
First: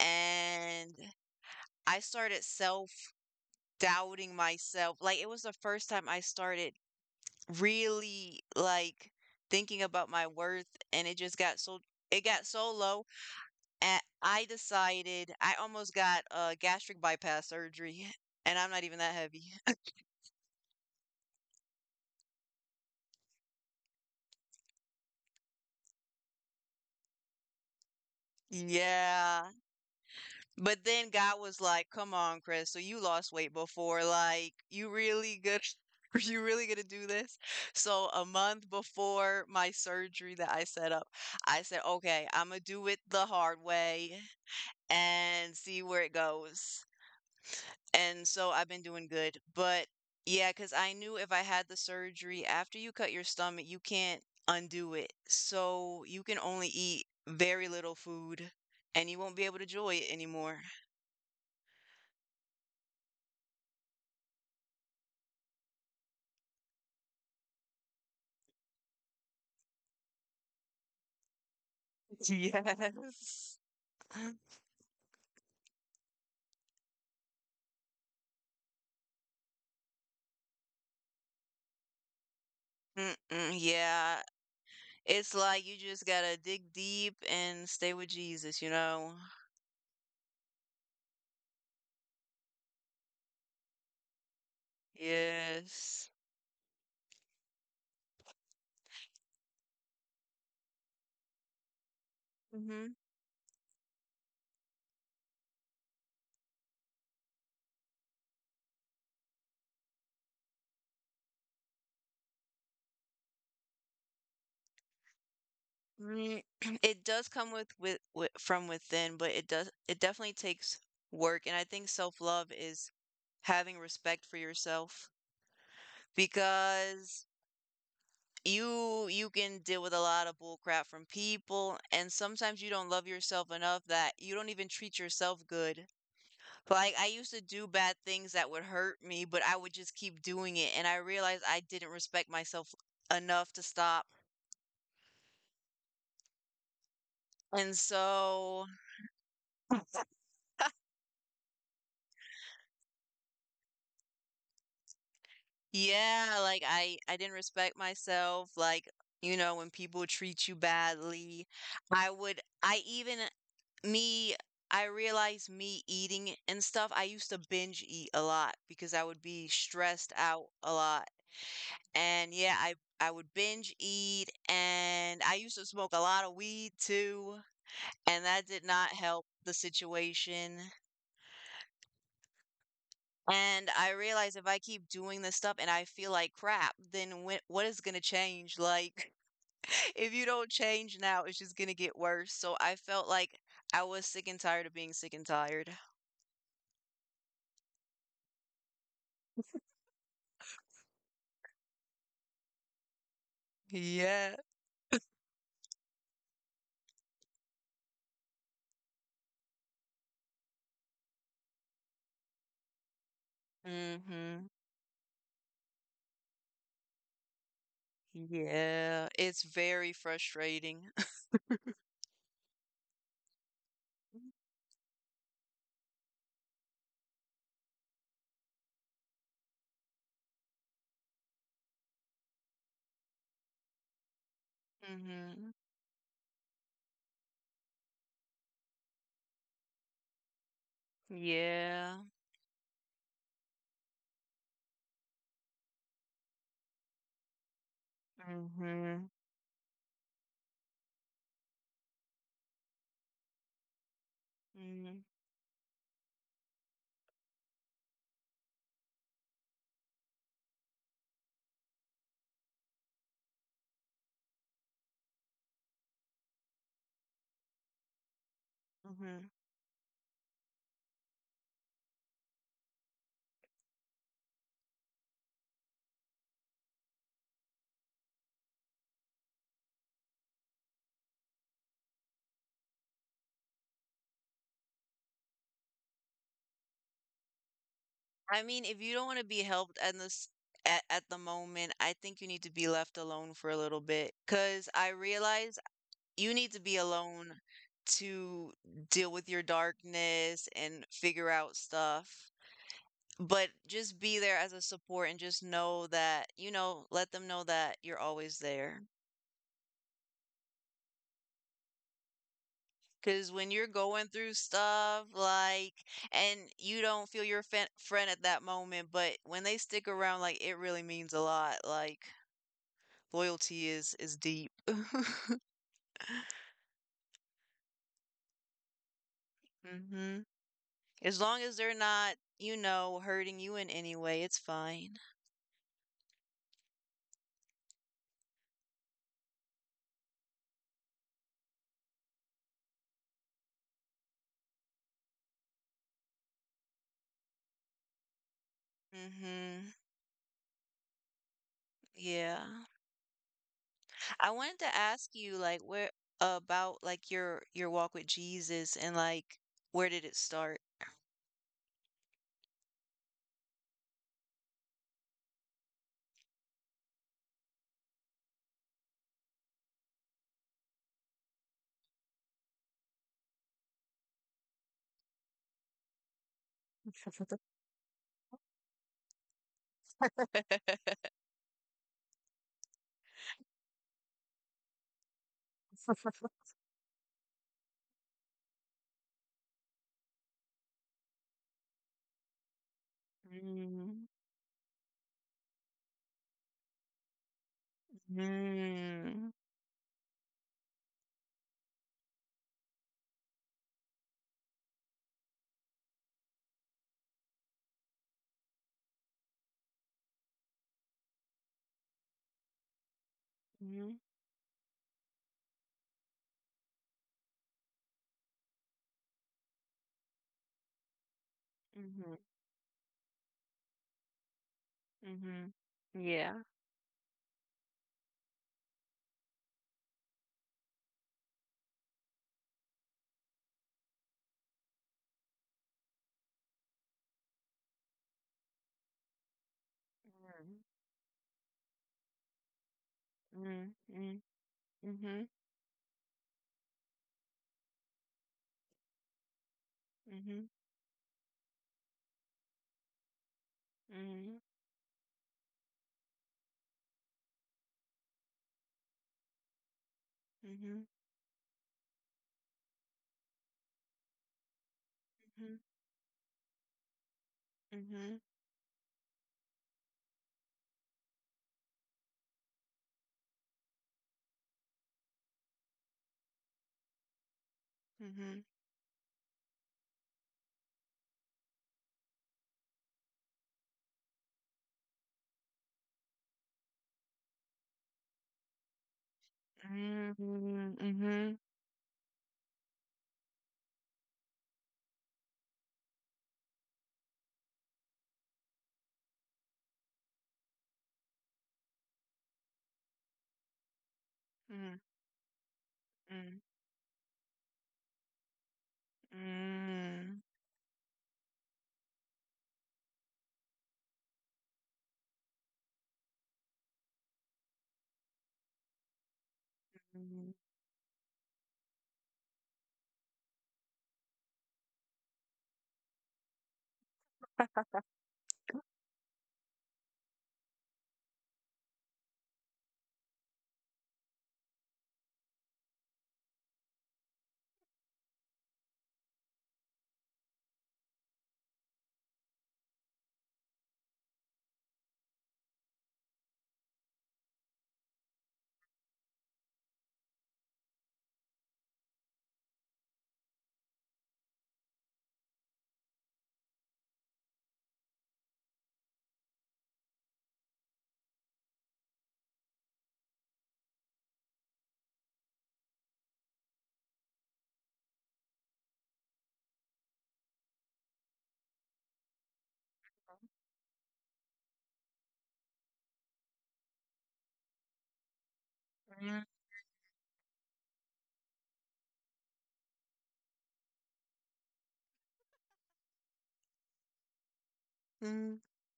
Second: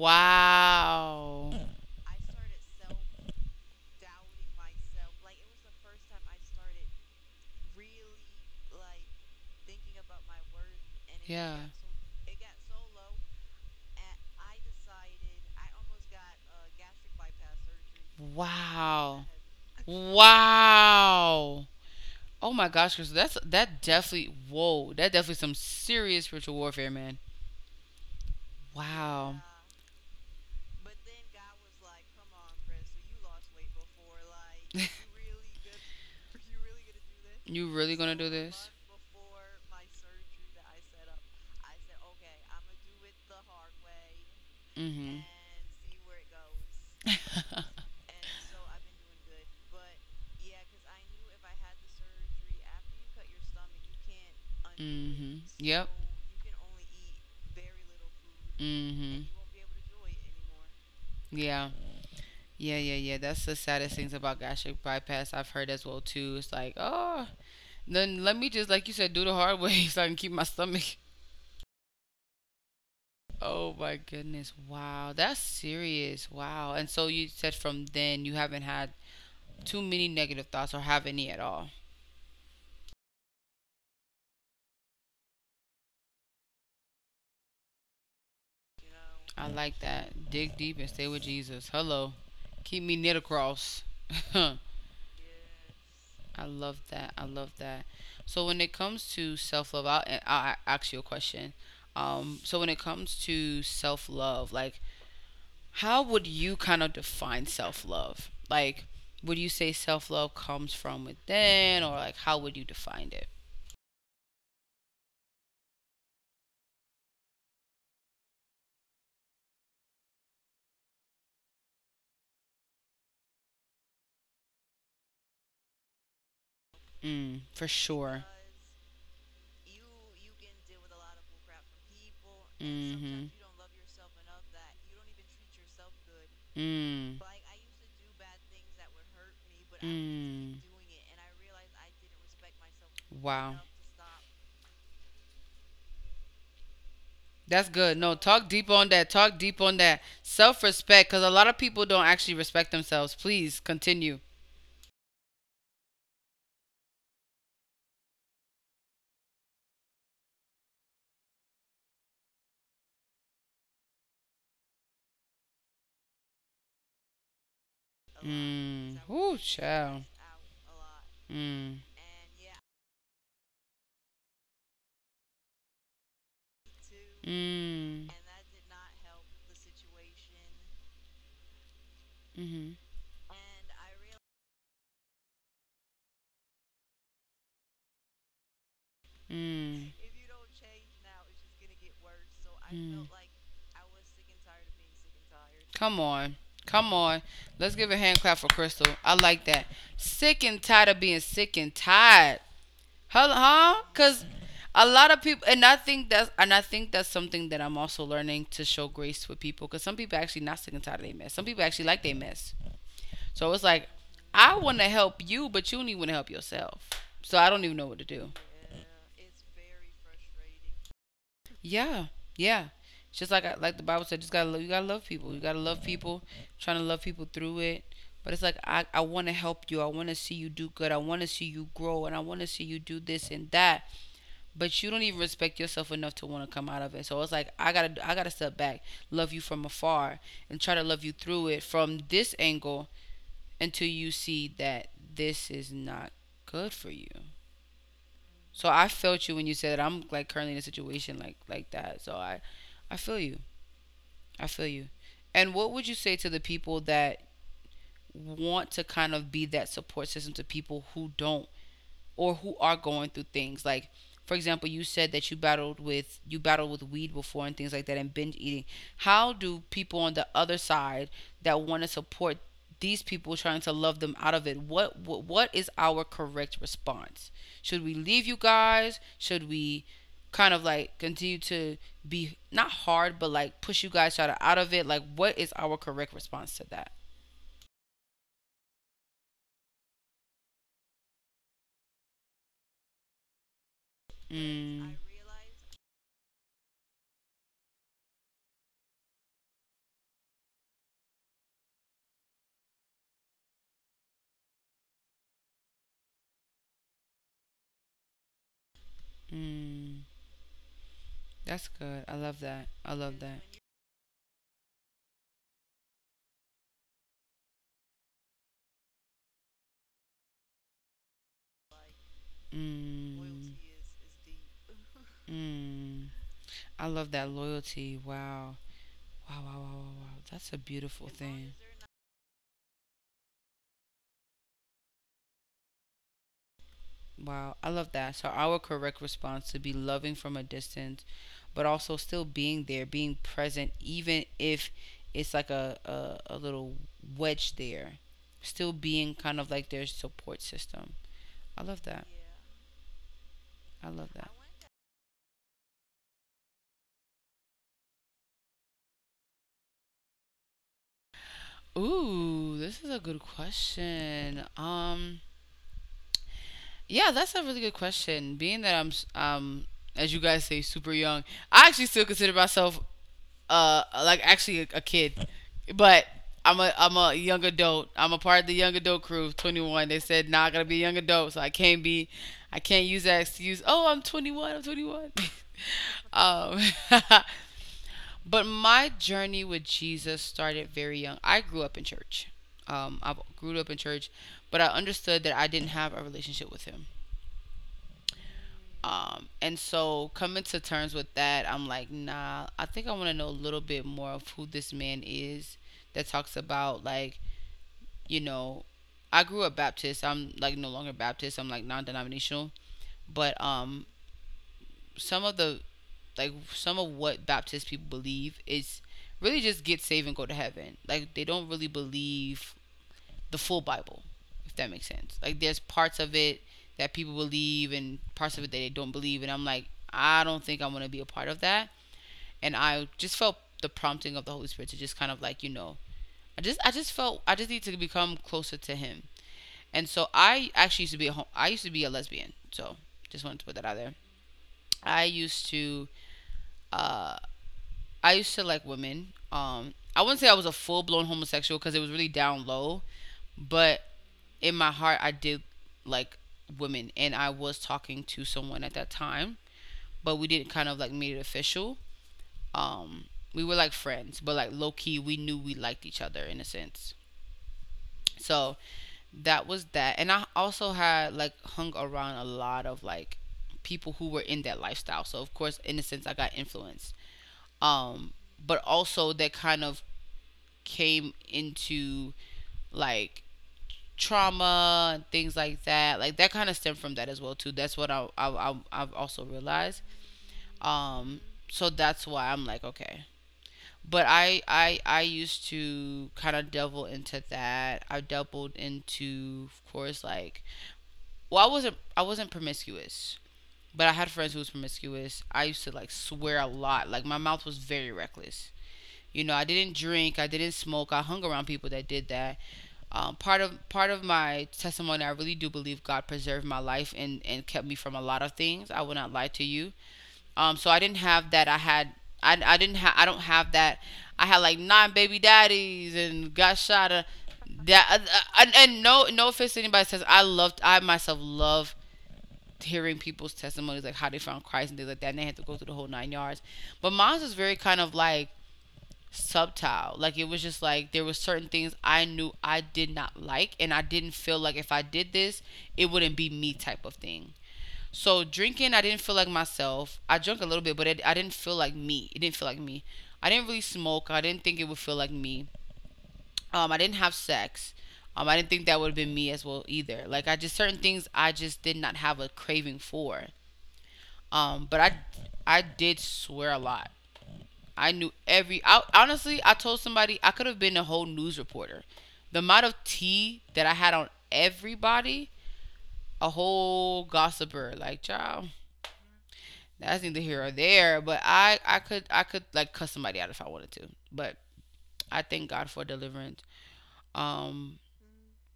A: and I started self doubting myself. Like, it was the first time I started really like thinking about my worth and it just
B: Yeah.
A: got so it got so low and I decided I almost got a gastric bypass surgery *laughs* and I'm not even that
B: Wow.
A: heavy. *laughs*
B: Wow. Oh my gosh, Chris, that definitely whoa, that definitely some serious spiritual warfare, man. Wow.
A: Yeah. But then God was like, "Come on, Chris. So you lost
B: *laughs*
A: weight before. Like, you really good *laughs* you really going to do this?"
B: Really
A: So
B: gonna
A: a
B: do this?
A: month before my surgery that I set up, I said, "Okay, I'm going to do it the hard way
B: Mm-hmm.
A: and see where it goes."
B: *laughs*
A: And so I've been doing good. But yeah, because I knew if I had the surgery, after you cut your stomach, you can't undo it.
B: Mm-hmm. Yep.
A: So you can only eat very little food and you
B: Mm-hmm.
A: won't be able to enjoy it anymore.
B: Yeah. Yeah, yeah, yeah. That's the saddest things about gastric bypass I've heard as well too. It's like, oh, then let me just like you said, do the hard way *laughs* so I can keep my stomach.
A: *laughs* Yes.
B: Oh my goodness. Wow. That's serious. Wow. And so you said from then you haven't had too many negative thoughts or have any at all.
A: Mm-mm, yeah. It's like you just gotta dig deep and stay with Jesus, you know?
B: I like that. Dig deep and stay with Jesus. Hello. Keep me near the cross. *laughs*
A: Yes.
B: I love that. I love that. So when it comes to self love, I'll ask you a question. So when it
A: Hmm.
B: comes to self love, like how would you kind of define self love? Like, would you say self love comes from within, or like how would you define it?
A: Mm, *clears throat* it does come with, with from within, but it does it definitely takes work. And I think self-love is having respect for yourself because
B: Mm, for sure.
A: you can deal with a lot of bull crap from people and sometimes you don't love yourself enough that you don't even treat yourself good. Like I
B: Mm.
A: used to do bad things that would hurt me, but I would just keep doing it
B: just
A: and I realized I didn't respect myself enough to
B: Wow.
A: stop. And
B: That's good. No, so talk
A: so
B: deep on that. Talk deep on that. Self respect, because a lot of people don't actually respect themselves. Please continue.
A: yeah, like I didn't respect myself, like, you know, when people treat you badly. I would I even me I realized me eating and stuff, I used to binge eat a lot because I
B: Mm.
A: would be
B: Whoo, really
A: stressed
B: child.
A: out a lot.
B: Mm.
A: And yeah, I would binge eat and I used to smoke a lot of weed too,
B: Mm.
A: and that did not help the situation.
B: Mm-hmm.
A: And I realized if I keep doing this stuff and I feel like crap, then what is going to change? Like,
B: Mm.
A: if you don't change now, it's just gonna get worse. So I felt
B: Mm.
A: like I was sick and tired of being sick and tired.
B: Come on. Come on. Let's give a hand clap for Crystal. I like that. Sick and tired of being sick and tired. Huh? Huh?
A: Yeah.
B: Cause A lot of people, and I think that's something that I'm also learning to show grace with people. Cause some people actually not sick and tired of their mess. Some people actually like their mess. So it's like,
A: Mm-hmm.
B: I wanna help you, but you don't even wanna help yourself. So I don't even know what to do.
A: Yeah. It's very frustrating. *laughs*
B: Yeah, yeah. It's just like like the Bible said, you gotta love people. You gotta love people, trying to love people through it. But it's like I want to help you. I want to see you do good. I want to see you grow, and I want to see you do this and that. But you don't even
A: Mm-hmm.
B: respect yourself enough to want to come out of it. So it's like I gotta step back, love you from afar, and try to love you through it
A: Yeah.
B: from this angle until you see that this is not good for you. So I
A: Mm-hmm.
B: felt you when you said that. I'm like currently in a situation like that. So I feel you. I feel
A: Mm-hmm.
B: you. And what would you say to the people that want to kind of be that support system to people who don't, or who are going through things, like, for example, you said that you battled with weed before and things like that, and binge eating.
A: Mm-hmm.
B: How do people on the other side that want to support these people, trying to love them out of it, what, what is our correct response? Should we leave you guys? Should we kind of like continue to be, not hard, but like push you guys out of it? Like, what is our correct response to that?
A: I mean, if you don't want to be helped at this at the moment, I think you need to be left alone for a little bit. Cause I
B: Mm,
A: realize you need to be alone to deal with your darkness and figure out stuff. But just be there as a support and just know that, let them know that you're always there.
B: mm, that's good. I love that. I
A: Because
B: love
A: when
B: that.
A: you're going through stuff, like, and you don't feel your friend at that moment, but when they stick around, like, it really means a lot. Like, loyalty
B: Mm,
A: is deep. *laughs*
B: mm. I love that loyalty. Wow. Wow, wow, wow, wow,
A: Hmm.
B: wow. That's a
A: As
B: beautiful
A: long as
B: thing.
A: they're not, you know, hurting you in any way, it's fine.
B: Wow, I love that. So our correct response to be loving from a distance, but also still being there, being present, even if it's like a little wedge there, still being kind of
A: Mm-hmm.
B: like their support system. I love that.
A: Yeah.
B: Yeah. I love
A: I
B: that.
A: wanted to ask you, like, where about, like, your walk with Jesus and, like, where did it start?
B: Ooh, this is a good question. Yeah, that's a really good question. Being that as you guys say, super young, I actually still consider myself, like actually a kid, but I'm a young adult. I'm a part of the young adult crew, 21. They said nah, I gotta
A: *laughs*
B: be a young adult, so I can't use that excuse. Oh, I'm 21. I'm 21. *laughs* um, *laughs* but my journey with Jesus started very young. I grew up in church. I grew up in
A: Mm-hmm.
B: church, but I understood that I didn't have a relationship with Him.
A: Mm-hmm.
B: And so, coming to terms with that, I'm like, nah, I think I want to know a little bit more of who this man is that talks about, like, you know, I grew up Baptist. I'm like no longer Baptist. I'm like non denominational. But some of the, like, some of what Baptist people believe is really just get saved and go to heaven. Like, they don't really
A: Mm-hmm.
B: believe the full Bible, if that makes sense.
A: Mm-hmm.
B: Like there's parts of
A: Yeah.
B: it that people believe and parts of it that they don't believe, and I'm like, I don't think I want to be a part of that. And I just felt the prompting of the Holy Spirit to just kind of like, you know, I just felt I just need to become closer to Him. And so I actually used to be a, I used to be a lesbian, so just wanted to put
A: Mhm,
B: that out there.
A: mhm,
B: I
A: mhm,
B: used to uh I used to like women. I wouldn't
A: mhm,
B: say I was a full blown homosexual because it was really down low, but
A: mhm,
B: in my heart I did like women, and I was talking to someone at that time, but we didn't
A: mhm,
B: kind of like make it official. Um we were like friends, but like low key we knew we liked each other in a sense.
A: mhm,
B: So that was that. And I also had like hung around a lot of like people who were in that lifestyle. So of course in a sense I got influenced.
A: mhm,
B: Um
A: mhm,
B: but also that kind of came into like trauma and things like that. Like that kind of stemmed from that as well too. That's what I've also realized.
A: mhm, mhm, mhm, mhm, mhm, mhm,
B: Um, so that's why I'm like okay. But I used to kind of double into that. I doubled into, of course, like, I wasn't promiscuous. But I had friends who was promiscuous. I used to like swear a lot. Like my mouth was very reckless. You know, I didn't
A: mhm,
B: drink, I didn't smoke. I hung around people that did that. Part of my testimony, I really do believe God preserved my life and kept me from a lot of things. I will not lie to you.
A: mhm,
B: So I didn't have that. I had, I didn't have, I don't have that. I had like nine baby daddies and got shot, that uh, uh, and no offense to anybody that says, I loved, I myself love hearing people's testimonies, like how they found Christ and things like that, and they had to go through the whole nine yards. But mine was very kind of like subtle. Like it was just like there were certain things I knew I did not like, and I didn't feel like if I did this, it wouldn't be me type of thing. So drinking, I didn't feel like myself. I drank a little bit, but it, I didn't feel like me. It didn't feel like me. I didn't really smoke. I didn't think it would feel like me. I didn't have sex. I didn't think that would have been me as well either. Like I just certain things I just did not have a craving for. But I did swear a lot. I knew every. I, honestly, I told somebody I could have been a whole news reporter. The amount of tea that I had on everybody, a whole gossiper, like child. That's neither here or there. But I could like cuss somebody out if I wanted to. But I thank God for deliverance. Um,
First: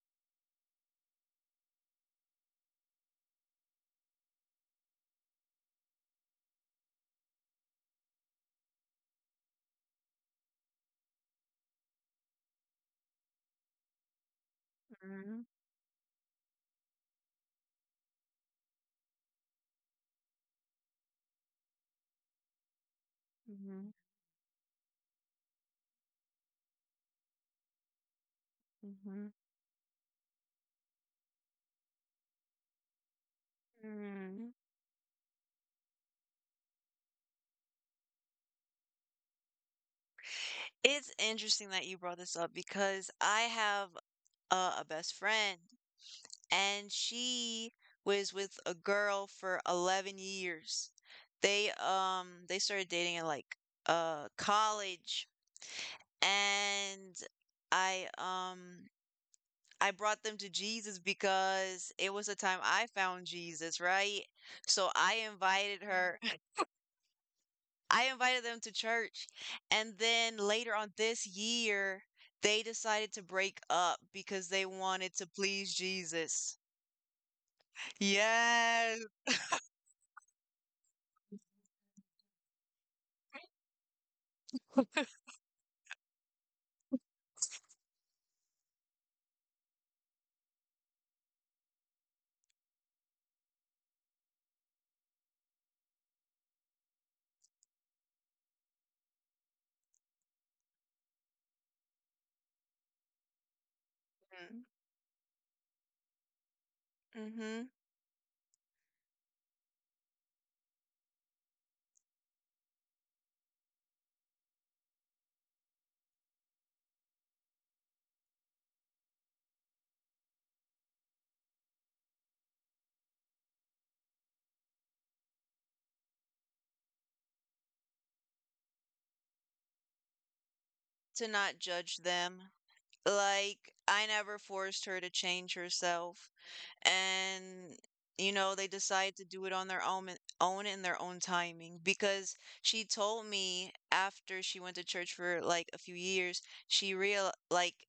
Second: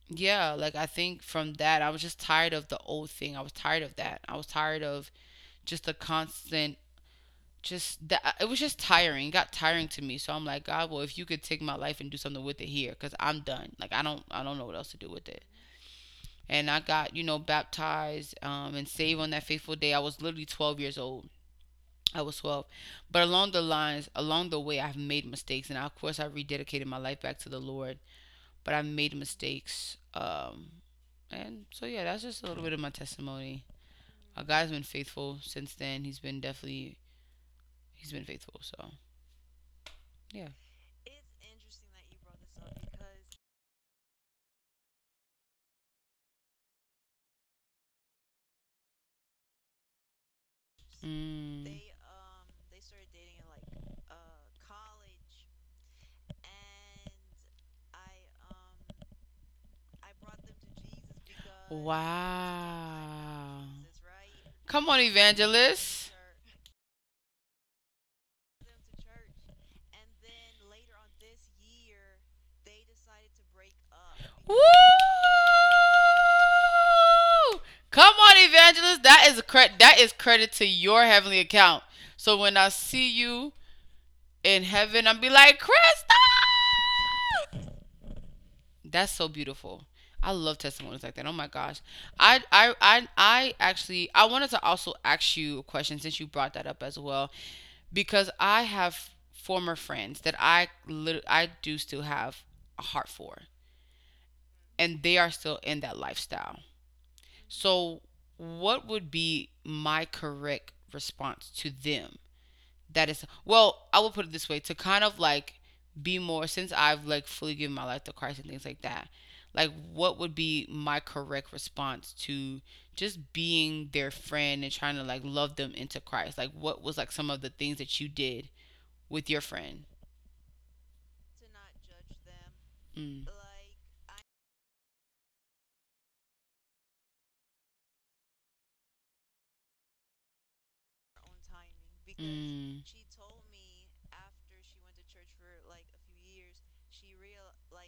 B: yeah, like I think from that, I was just tired of the old thing. I was tired of that. I was tired of just the constant, just that, it was just tiring. It got tiring to me. So I'm like, God, well, if you could take my life and do something with it here, because I'm done. Like I don't know what else to do with it. And I got, you know, baptized, and saved on that faithful day. I was literally 12 years old. I was 12. But along
A: mhm,
B: the
A: mhm,
B: lines, along the way, I've made mistakes, and I, of course, I rededicated my life back to the Lord. But I made
A: mhm.
B: mistakes, and so yeah, that's just a little bit of my testimony.
A: Mm.
B: God's been faithful since then. He's been definitely, he's been faithful. So yeah.
A: It's interesting that you brought this up because I have a, a best friend, and she was with a girl for 11 years.
B: Mm.
A: They, um, they started dating in, like, college. And I, um, I brought them to Jesus because it was the time I found
B: Wow.
A: Jesus, right?
B: Come
A: So
B: on, but the
A: I invited
B: evangelist,
A: her. *laughs*
B: they
A: I invited them to church. And then later on this year, they decided to break up because
B: Woo!
A: they wanted to please Jesus.
B: Because come on, evangelist.
A: Yes.
B: That is credit. That is credit to your heavenly account. So when I see you in heaven, I will be like, Krista. That's so beautiful. I love testimonies like that. Oh my gosh. I wanted to also ask you a question since you brought that up as well because I have former friends that I do still have a heart for, and they are still in that lifestyle.
A: Mm-hmm.
B: So what would be my correct response to them that is, well, I will put it this way, to kind of like be more, since I've like fully given my life to Christ and things like that. Like what would be my correct response to just being their friend and trying to like love them into Christ? Like what was like some of the things that you did with your friend?
A: To not judge them.
B: Mm.
A: Like, I never forced her to change herself, and, you know, they decide to do it on their own in their own timing. Because she
B: Mm.
A: told me, after she went to church for like a few years, she real like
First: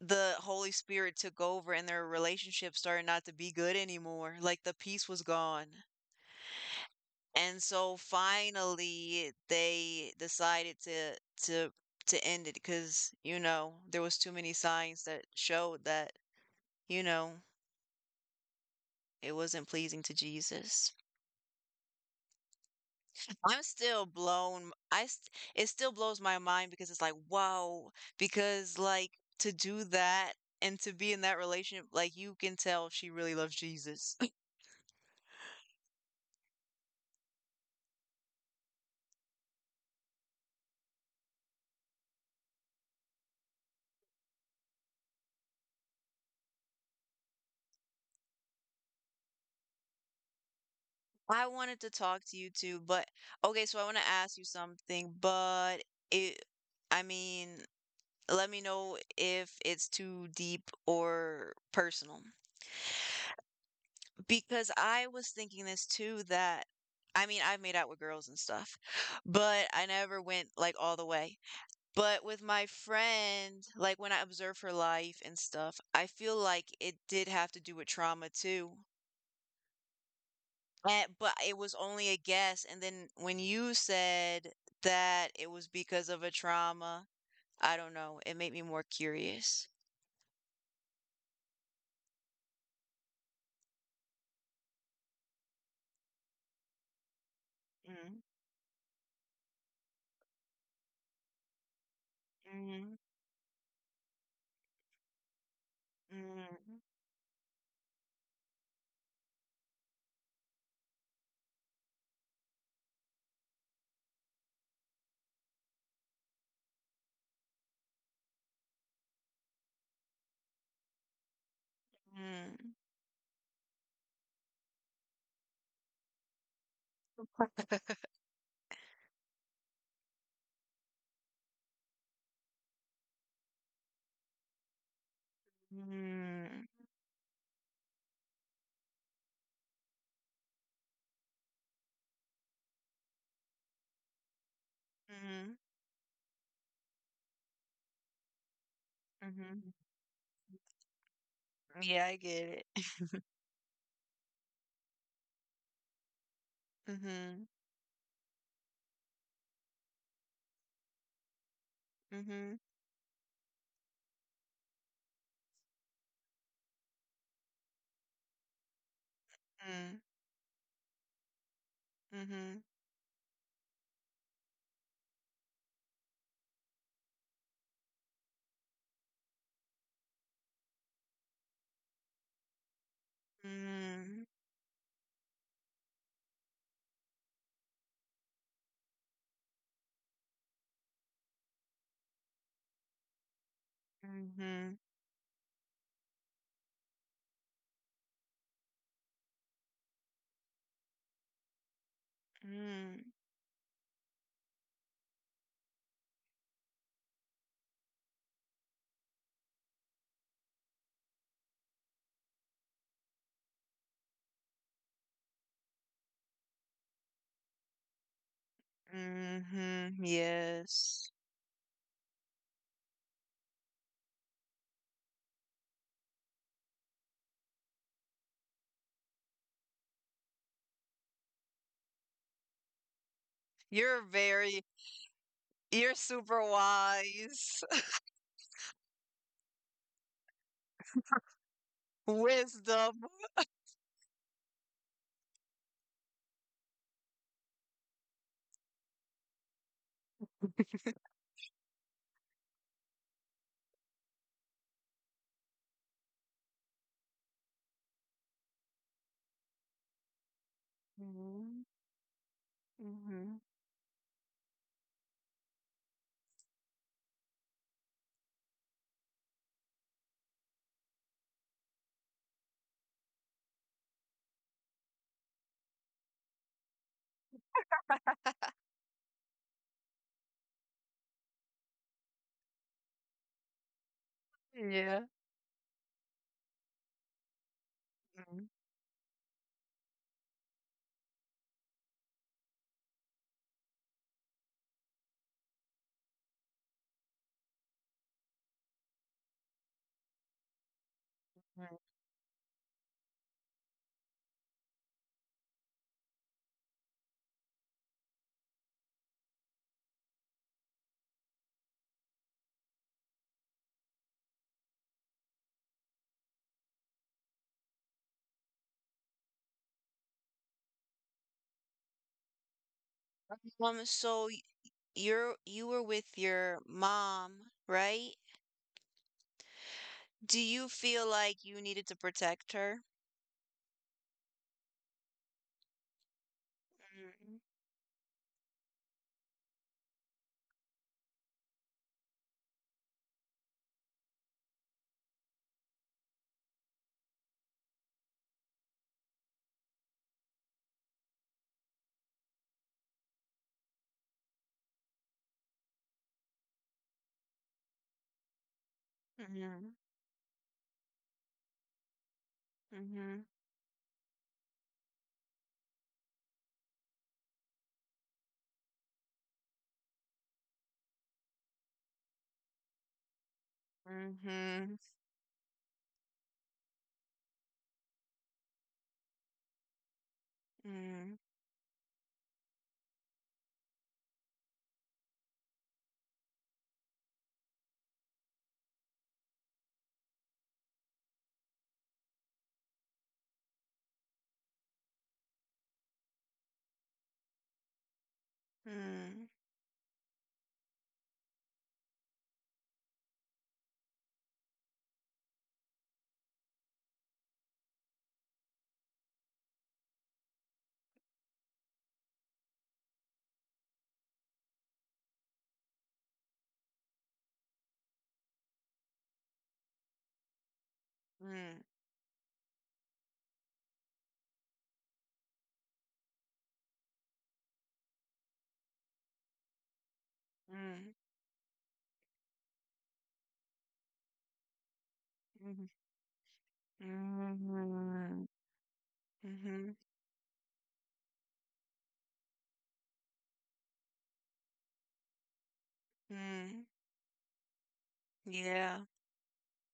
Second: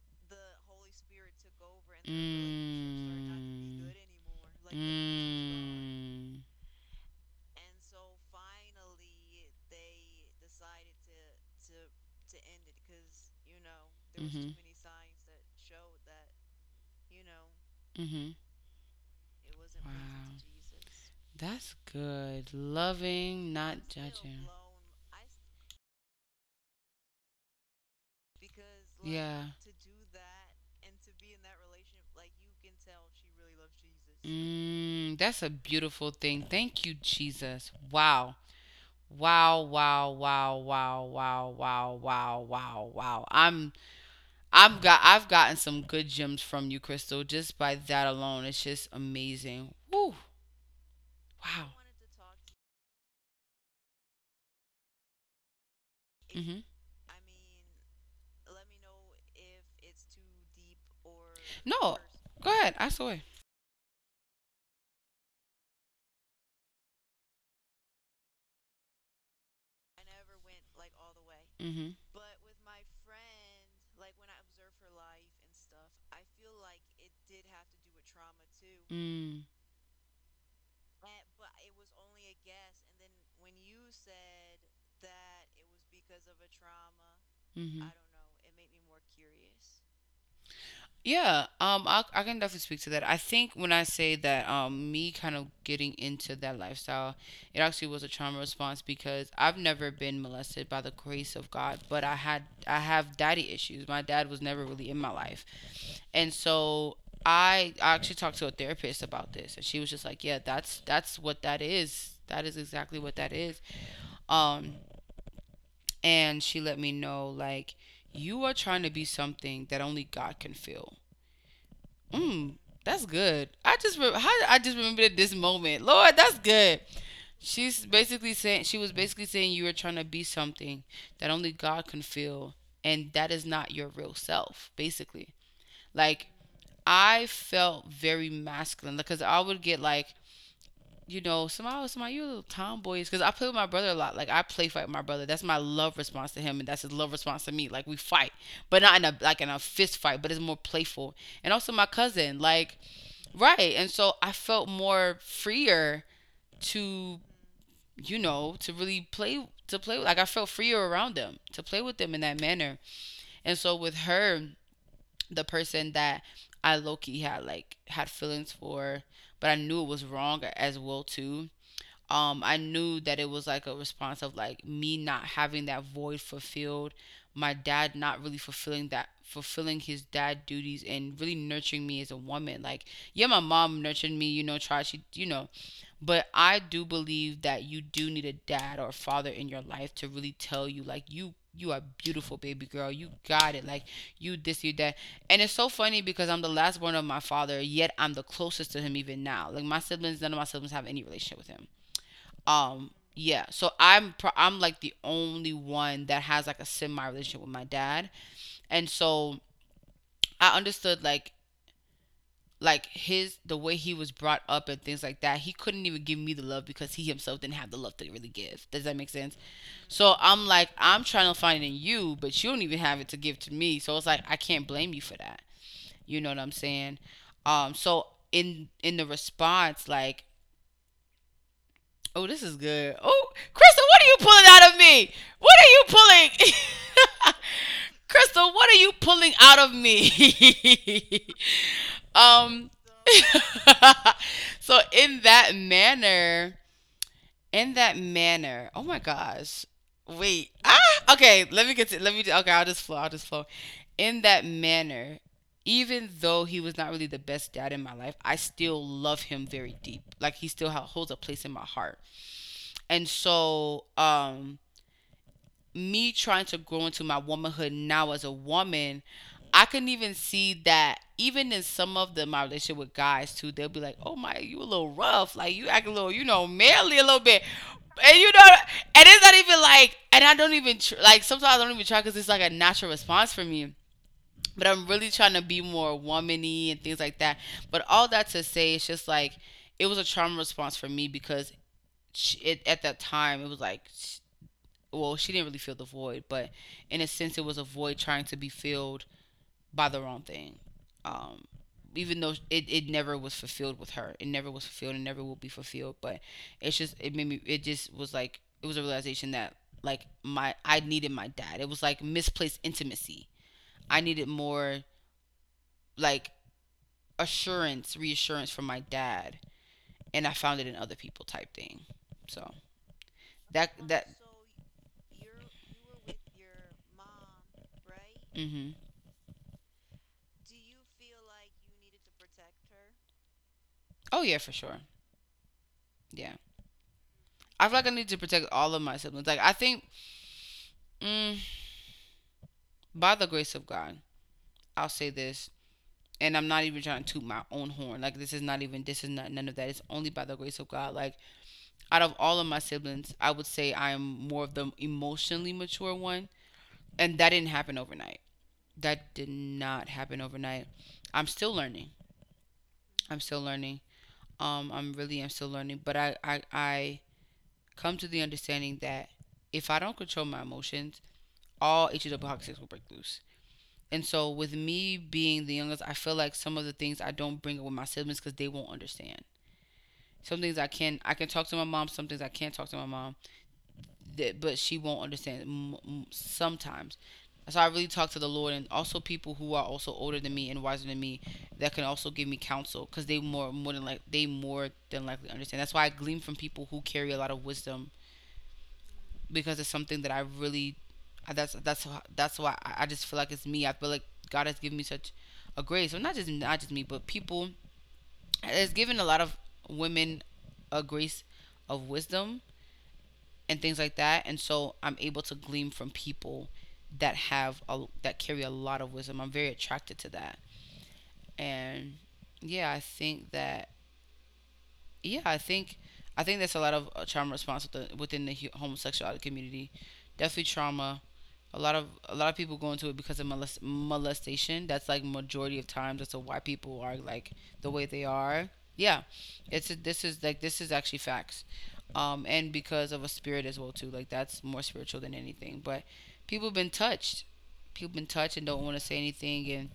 A: the Holy Spirit took over and their relationship started not to be good anymore. Like, the
B: Mm.
A: peace was gone.
B: Mm.
A: And so finally they decided to to
B: ended.
A: end it because, you know, there was too
B: Mm-hmm. Mhm.
A: many
B: Mhm.
A: signs that showed that, you know, it wasn't
B: Wow.
A: pleasing to
B: Pleasing.
A: Jesus.
B: That's good. Loving,
A: I'm
B: not
A: still
B: judging.
A: blown. I st It still blows my mind because it's like, "Wow," because, like,
B: Yeah.
A: to do that and to be in that relationship, like, you can tell she really loves Jesus. *clears throat*
B: Mm, that's a beautiful thing. Thank you, Jesus. Wow. Wow, wow, wow, wow, wow, wow, wow, wow, wow. I've gotten some good gems from you, Crystal, just by that alone. It's just amazing. Woo.
A: *laughs* I
B: Wow.
A: wanted to talk to you too, but okay, so I wanna ask you something, but it,
B: Mhm.
A: I mean, let me know if it's too deep or
B: No.
A: personal,
B: Go ahead. I saw it.
A: because I was thinking this too that, I mean, I've made out with girls and stuff, but I never went, like, all the way.
B: Mhm.
A: But with my friend, like when I observe her life and stuff, I feel like it did have to do with trauma too.
B: Mm.
A: And, but it was only a guess. And then when you said that it was because of a trauma, I
B: Mhm.
A: don't know, it made me more curious.
B: Yeah, I can definitely speak to that. I think when I say that, me kind of getting into that lifestyle, it actually was a
A: Mm,
B: trauma response because I've never been molested, by the grace of God, but I
A: mm,
B: have daddy issues. My dad was never really in my life, and
A: mm,
B: so I actually talked to a therapist about this, and she was just like, "Yeah, that's what that is. That is exactly what that is." Um, and she let me know like, you are trying to be something that only God can feel. Mm,
A: mm,
B: that's good. How did I just remembered this moment. Lord, that's good. She was basically saying you were trying to be something that only God can feel, and that is not your real self. Basically, like
A: mm,
B: I felt very masculine because I would get like. You know, somehow you little tomboys. Because I play with my brother a lot. Like I play fight with my brother. That's
A: mm,
B: my love response to him, and that's his love response to me. Like we fight, but not in a like in a
A: mhm.
B: fist fight. But it's more playful. And also my
A: Yeah, I
B: cousin.
A: get
B: Like
A: it. *laughs*
B: right. And so I felt more freer to,
A: Mhm,
B: you know, to really play like I felt freer around them, to play with them in that
A: mhm,
B: manner. And so with her, the person that I low key had feelings for, but I knew it
A: mm,
B: was wrong as well too. I
A: mhm,
B: knew that it was like a response of like me not having that void fulfilled, my dad not really fulfilling his dad duties and really nurturing me as a woman. Like, yeah, my mom nurtured
A: mm,
B: me, you know, tried, she, you know, but I do believe that you do need a dad or a father in your life to really tell you like, you are beautiful, baby girl, you got it, like you this, you
A: mhm,
B: that. And it's so funny because I'm the last born of my father, yet I'm the closest to him even now. Like my siblings, none of my siblings have any relationship with him. Um,
A: mm.
B: yeah, so I'm like the only one that has like a semi relationship with my dad. And so I understood like his, the way he was brought up and things like that, he couldn't even give me the love because he himself didn't have the love to really give. Does that make sense?
A: Mhm,
B: So I'm like, I'm
A: yes.
B: trying to find it in you, but you don't even have it to give to me, so it's like I can't blame you for that. You know what I'm saying? So in the response, like, oh, this is good. Oh, Crystal,
A: You're
B: what are you pulling
A: very
B: out of me? What are
A: you're
B: you
A: super
B: pulling?
A: wise. *laughs*
B: *laughs* Crystal, what are you pulling out of me? *laughs* um
A: Wisdom.
B: *laughs* So in that manner, in that manner. Oh my gosh. Wait. Ah, okay, let me, okay, I'll just flow. I'll just flow. In that manner, even though he was not really the best dad in my life, I still love him very deep. Like he holds a place in my
A: Mhm,
B: heart. And
A: mhm.
B: so, me trying to grow into my womanhood now as a woman, I can even see that even in some of the my relationship with guys too, they'll be like, "Oh my, you a little rough, like you act a little, you know, manly a little bit," and you know, and it's not even like, and I don't even tr- like sometimes I don't even try because it's like a natural response for me. But I'm
A: Yeah.
B: really trying to be more womany and things like that. But all that to
A: Mhm.
B: say, it's just like it was a trauma response for me because at that time it was like well, she didn't really feel the void, but in a sense, it was a void trying to be filled by the wrong thing. Um,
A: Mhm.
B: even though it never was fulfilled with her, it never was fulfilled and never will be fulfilled. But it's just, it made me, it just was like, it was a realization that like I needed my dad. It was like misplaced intimacy. I needed more like assurance, reassurance from my dad. And I found it in other people type thing. So that,
A: Um,
B: that,
A: so y- you're you were with your mom, right?
B: mm-hmm.
A: Do you feel like you needed to protect her?
B: Oh yeah, for sure. Yeah. I feel like I need to protect all of my siblings. Like I think, mm, by the grace of God, I'll say this, and I'm not even trying to toot my own horn. Like this is not none of that. It's only by the grace of God. Like out of all of my siblings, I would say I am more of the emotionally mature one, and that didn't happen overnight. That did
A: Mhm,
B: not happen overnight. I'm still learning. I'm
A: mhm,
B: still learning. I'm really I am still learning, but I come to the understanding that if I don't control my emotions, all HW toxics will break loose. And
A: mhm,
B: so, with
A: mhm,
B: me being the youngest, I feel like some of the things I don't bring up with my siblings because they won't understand. Some things I can talk to my mom. Some things I can't talk to my mom, that, but she won't understand sometimes. So I really talk to the Lord and also people who are also older than me and wiser than me that can also give me counsel because they more than likely understand. That's why I glean from people who carry a lot of wisdom,
A: mhm,
B: because it's something that I really, that's that's that's why I just feel like it's me. I feel like God has given me such a grace, well, not just me, but people, has given a lot of women a grace of wisdom and things like that, and so I'm able to glean from people that that carry a lot of wisdom. I'm very attracted to that,
A: mhm,
B: and yeah, I think that yeah, I think, I think there's a lot of trauma response with within the homosexuality community. Definitely trauma. A lot of people go into it because of molestation. That's like majority of
A: mhm,
B: times. That's why people are like
A: mhm,
B: the way they
A: mhm,
B: are. Yeah,
A: mhm,
B: this is like, this is actually facts, and because of a spirit as well too. Like that's more spiritual than anything. But people have
A: mhm.
B: been touched. People been touched and don't want to
A: Yeah.
B: say anything and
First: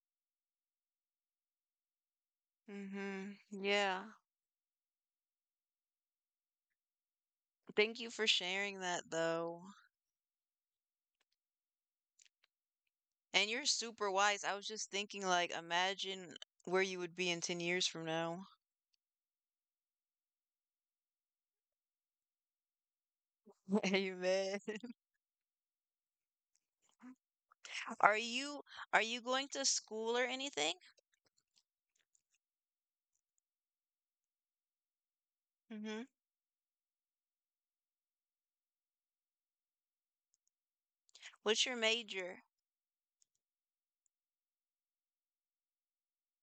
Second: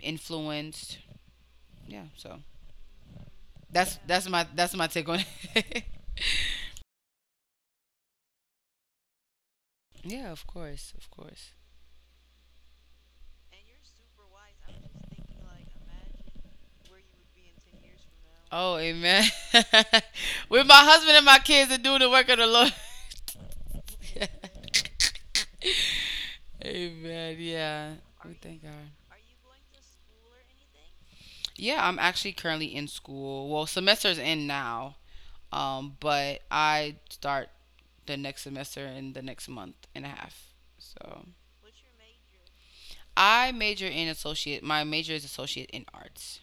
B: influenced. Yeah, so
A: Mhm. Yeah.
B: that's my take on it. *laughs*
A: Thank you for sharing that, though.
B: Yeah, of course, of course.
A: And you're super wise. I was just thinking, like, imagine where you would be in 10 years from now.
B: Oh, amen. *laughs* With my husband and my kids and doing the work of the Lord.
A: *laughs* Amen. *laughs*
B: *laughs* Amen. Yeah.
A: Are
B: We thank
A: you
B: God.
A: are you going to school or anything?
B: Yeah, I'm actually currently in school. Well, semester's in now.
A: Mhm.
B: But I start the next semester in the next month and a half. So
A: What's your major?
B: I major in associate. My major is associate in arts.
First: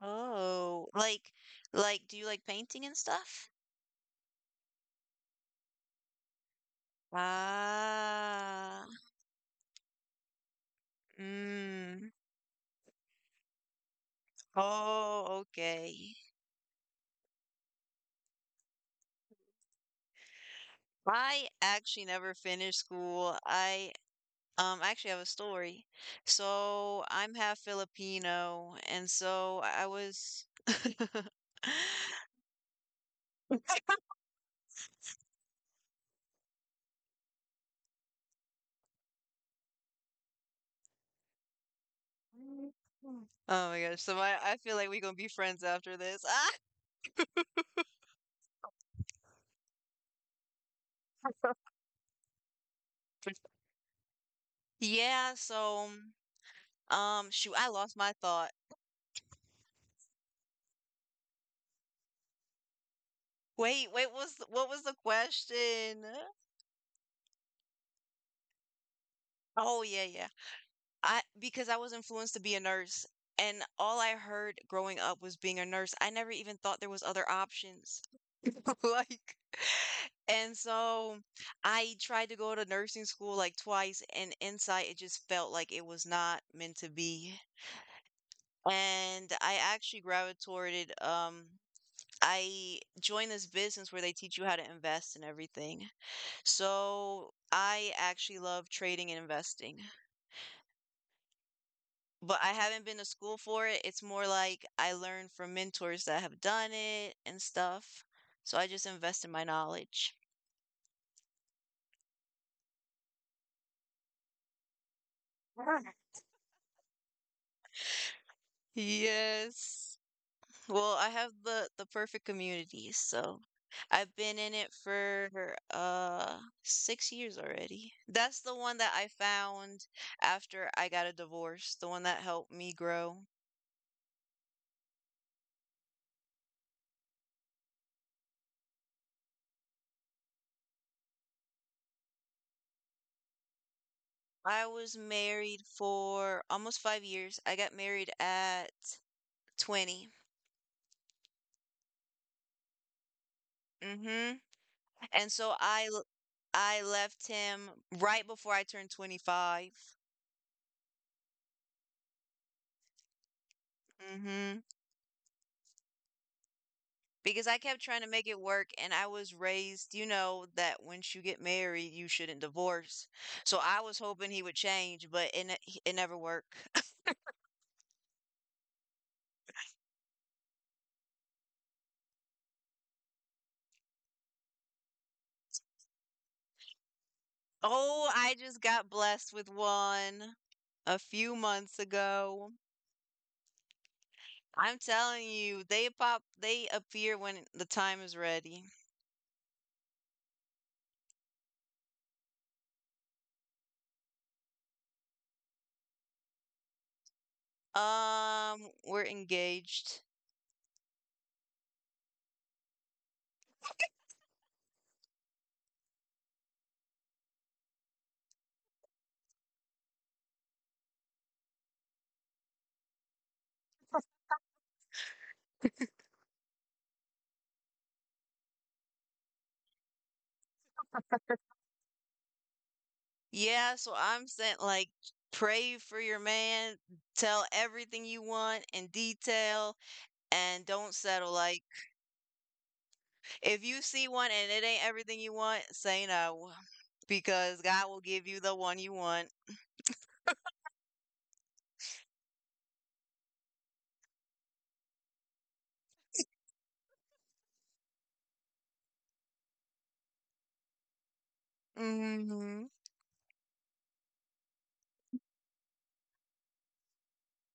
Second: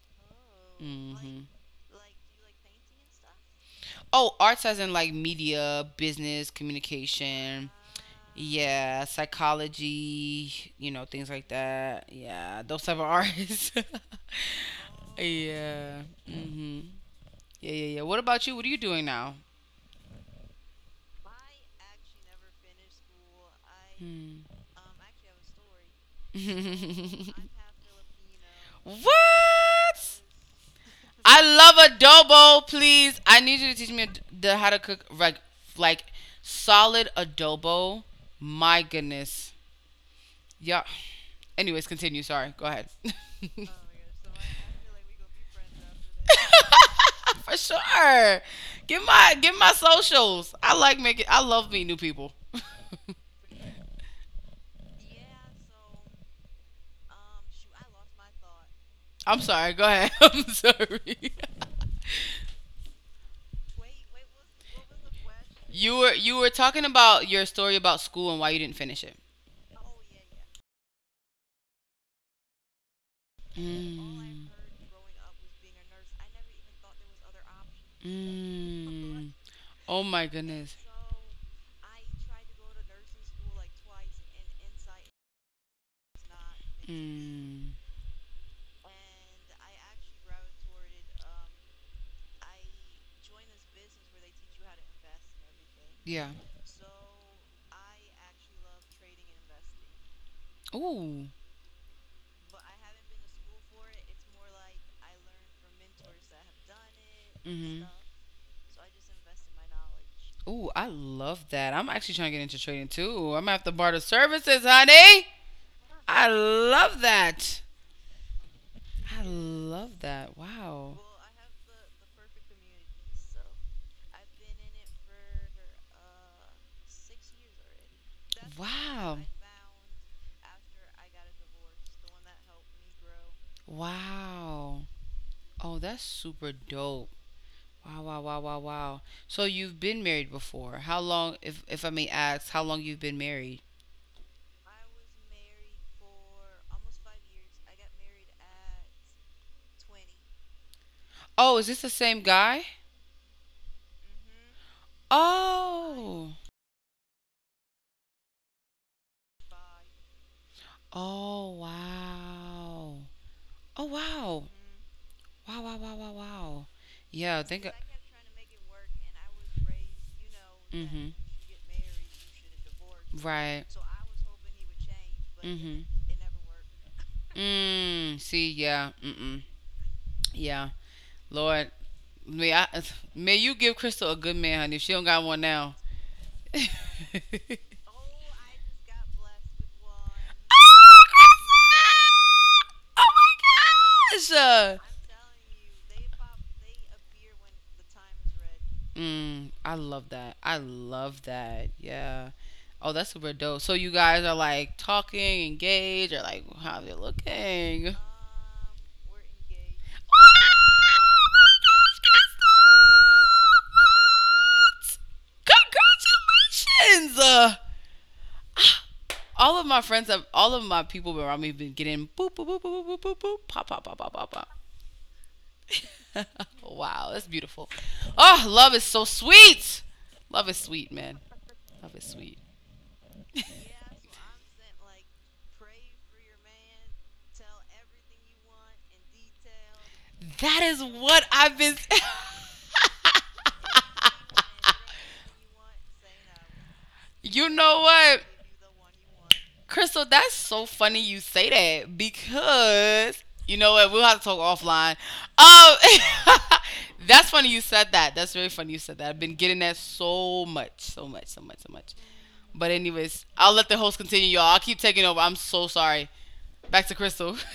A: Oh, like
B: Hmm.
A: like do you like painting and stuff?
B: Oh, arts as in like media, business, communication.
A: Ah.
B: Yeah, psychology, you know, things like that.
A: Mm.
B: Yeah, those type of artists. *laughs*
A: Oh,
B: Yeah.
A: okay.
B: Mhm. Yeah, yeah, yeah. What about you? What are you doing now?
A: I actually never finished school. I
B: Hmm.
A: Actually, I have a story. So I'm
B: *laughs*
A: half Filipino, and so
B: What?
A: I was. *laughs*
B: I love adobo, please. I need you to teach me the, how to cook like solid adobo. My goodness. Yeah. Anyways, continue. Sorry. Go ahead. *laughs*
A: Oh my gosh! So I feel like we're gonna be friends after this. Ah!
B: After this. *laughs* For sure. Give my socials. I like making. I love meeting new people.
A: *laughs* Yeah. So, shoot, I lost my thought.
B: *laughs* I'm sorry. Go ahead. *laughs* I'm sorry. *laughs*
A: Wait, wait. What was the
B: you
A: question?
B: were you were talking about your story about school and why you didn't finish it.
A: Oh yeah, yeah. I, because I was influenced to be a nurse,
B: All I.
A: and all I
B: Mm.
A: heard growing up was being a nurse. I never even thought there was other options. *laughs*
B: Mm.
A: Like,
B: Oh my
A: and
B: goodness.
A: so I tried to go to nursing school like twice, and inside it just felt like it was not meant to be.
B: Mm.
A: And I actually gravitated, I joined this business where they teach you how to invest and everything.
B: Yeah.
A: So I actually love trading and investing.
B: Ooh.
A: But I haven't been to school for it. It's more like I learned from mentors that have done it and
B: Mm-hmm.
A: stuff. So I just invest in my knowledge.
B: Ooh, I love that. I'm actually trying to get into trading too. I'm gonna have to barter services, honey.
A: *laughs*
B: I love that. I love
A: Yes.
B: that. Wow.
A: Well, I have the perfect community, so I've been in it for 6 years already. That's the one that I
B: Wow.
A: found after I got a divorce, the one that helped me grow.
B: Wow. Oh, that's super dope. Wow, wow, wow, wow, wow. So you've been married before. How long, if I may ask, how long you've been married?
A: I was married for almost 5 years. I got married at 20.
B: Oh, is this the same guy?
A: Mm-hmm. And so
B: Oh.
A: I left him right before I turned 25.
B: Oh, wow. Oh, wow.
A: Mm-hmm.
B: Wow, wow, wow, wow, wow. Yeah, I
A: Because I
B: think.
A: kept trying to make it work, and I was raised, you know, that
B: Mm-hmm.
A: once you get married, you shouldn't divorce.
B: Right.
A: So I was hoping he would change, but
B: Mm-hmm.
A: it never worked. *laughs*
B: Mm, see, yeah. Mm-mm. Yeah. Lord, may I may you give Crystal a good man, honey. If she don't got one now. *laughs* Oh
A: Oh, I just got blessed with one a few months ago.
B: my gosh. I'm.
A: I'm telling you, they pop, they appear when the time is ready.
B: Mm, I love that. I love that. Yeah. Oh, that's super dope. So you guys are like talking, engaged, or like how they're looking.
A: We're engaged.
B: Congratulations! *gasps* All of my friends have all of my people around me have been getting boop boop boop boop boop boop boop pop pop pop pop pop pop. *laughs* Wow, that's beautiful. Oh, love is so sweet. Love is sweet, man. Love is sweet.
A: Yeah, so I'm saying, like, pray for your man, tell everything you want in detail,
B: *laughs* That
A: and
B: is
A: don't
B: what
A: settle.
B: I've
A: Like,
B: been.
A: if you see one and it ain't everything you want, say no
B: *laughs* You
A: because
B: know
A: God will
B: what?
A: give you the one you want.
B: Crystal, that's so funny you say that because you know what? We'll have to talk offline. Um, *laughs* that's funny you said that. That's very funny you said that. I've been getting that so much, so much, so much, so much.
A: Hmm.
B: But anyways, I'll let the host continue, y'all. I'll keep taking over. I'm so sorry. Back to Crystal. *laughs*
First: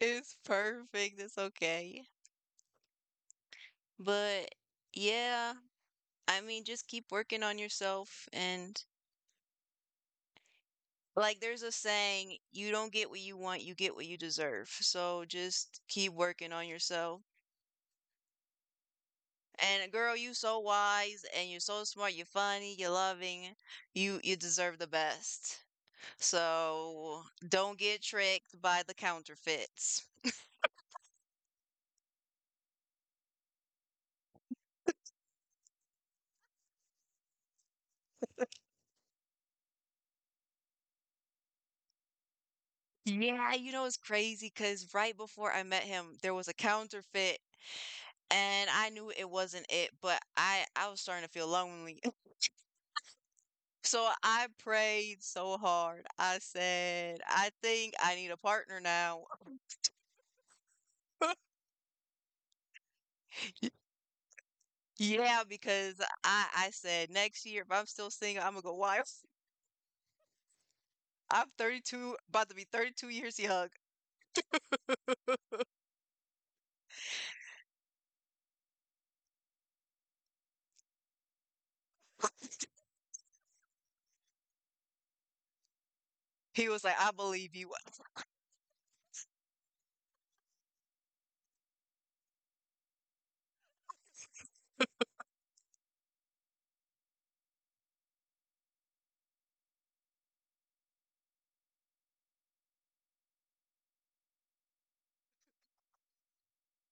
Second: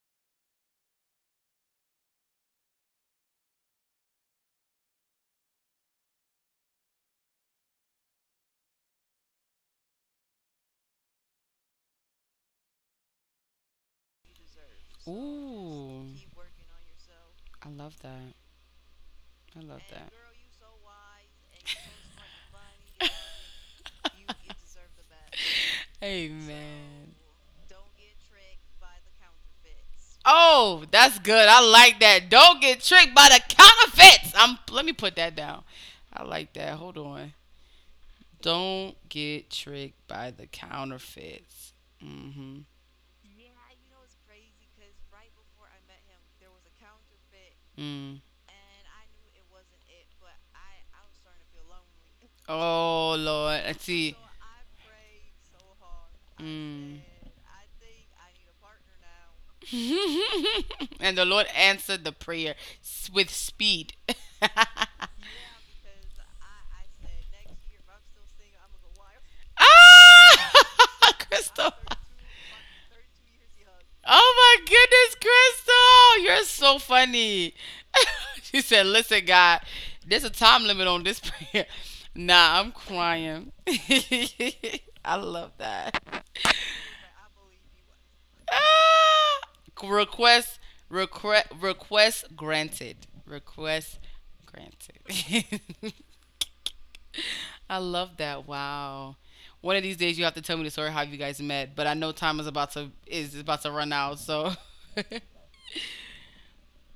A: It's perfect. It's okay. But yeah, I mean, just keep working on yourself. And like there's a saying, you don't get what you want, you get what you deserve. So just
B: Ooh,
A: keep working on yourself.
B: I love that. I love
A: And
B: that.
A: girl, you so wise and you're so smart, you're funny, you're loving. You deserve the best.
B: *laughs* Amen.
A: So don't get tricked by the counterfeits.
B: Oh, that's good. I like that. Don't get tricked by the counterfeits. I'm let me put that down. I like that. Hold on. Don't get tricked by the counterfeits. Mm. Mhm.
A: Yeah, you know, it's crazy because right before I met him, there was a counterfeit
B: Mm.
A: and I knew it wasn't it, but I was starting to feel lonely. *laughs*
B: Oh Lord, I.
A: So I prayed so hard. I said, I
B: *laughs*
A: think I need a partner now.
B: Now. *laughs* And the
A: *laughs*
B: Lord
A: Y-
B: answered the prayer s- with speed. *laughs* Yeah,
A: Yeah, because I said next year, if I'm still single, I'm gonna go wild.
B: wow, ah, *laughs* I'm
A: *laughs* I'm
B: Crystal.
A: 32, about to be 32 years young.
B: Oh my goodness, Crystal, you're so funny. *laughs* She said, "Listen, God, there's a time limit on this prayer." *laughs* Nah, I'm crying. *laughs* I love that.
A: He was like, I believe you.
B: Ah, request, request, request granted. Request granted. *laughs* I love that. Wow. One of these days, you have to tell me the story how you guys met. But I know time is about to run out, so. *laughs*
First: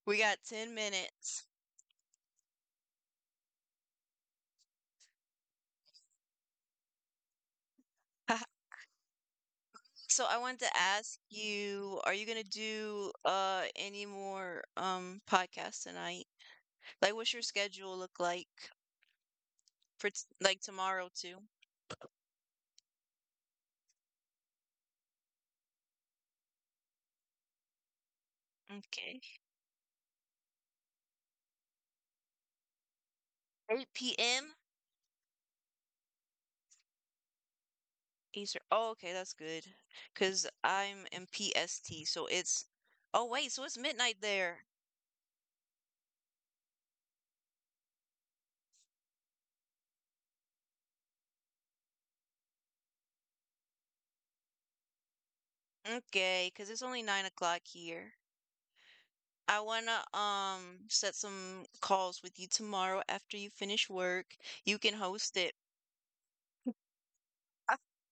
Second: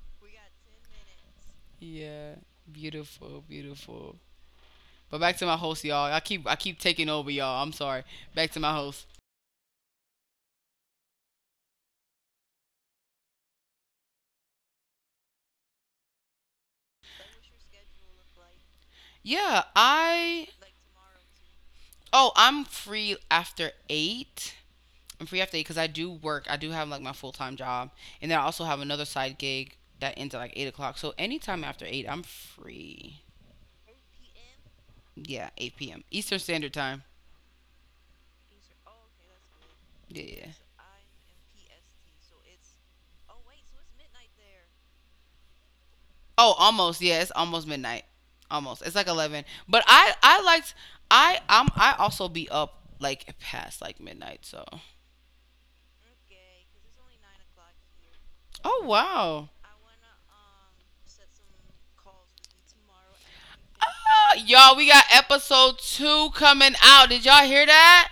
A: We got 10 minutes.
B: Yeah, beautiful, beautiful. But back to my host, y'all. I keep taking over, y'all. I'm sorry. Back
A: *laughs*
B: to my host.
A: So I wanted to ask you, are you gonna do any more podcasts tonight? Like, what's your schedule look like
B: Yeah,
A: for t
B: I.
A: like tomorrow too?
B: Oh, I'm free after eight. I'm free after eight because I do work. I do have like my full time job, and then I also have another
A: Okay.
B: side gig that ends at like 8 o'clock. So anytime after eight, I'm free.
A: 8 p.m.
B: Yeah, eight p.m. Eastern Standard Time.
A: Eastern. Oh, okay, that's good.
B: Yeah,
A: Because
B: yeah,
A: 'Cause I'm in PST, so
B: yeah.
A: it's, oh wait, so it's midnight there.
B: Oh, almost. Yeah, it's almost midnight. Almost. It's like eleven. But I liked. I also be up like past like midnight. So
A: Okay, cause it's only 9 o'clock here.
B: oh wow.
A: I wanna, um, set some calls with you tomorrow after you finish
B: Ah,
A: work.
B: y'all,
A: You
B: we
A: can
B: got
A: host it.
B: episode two coming out. Did y'all hear that?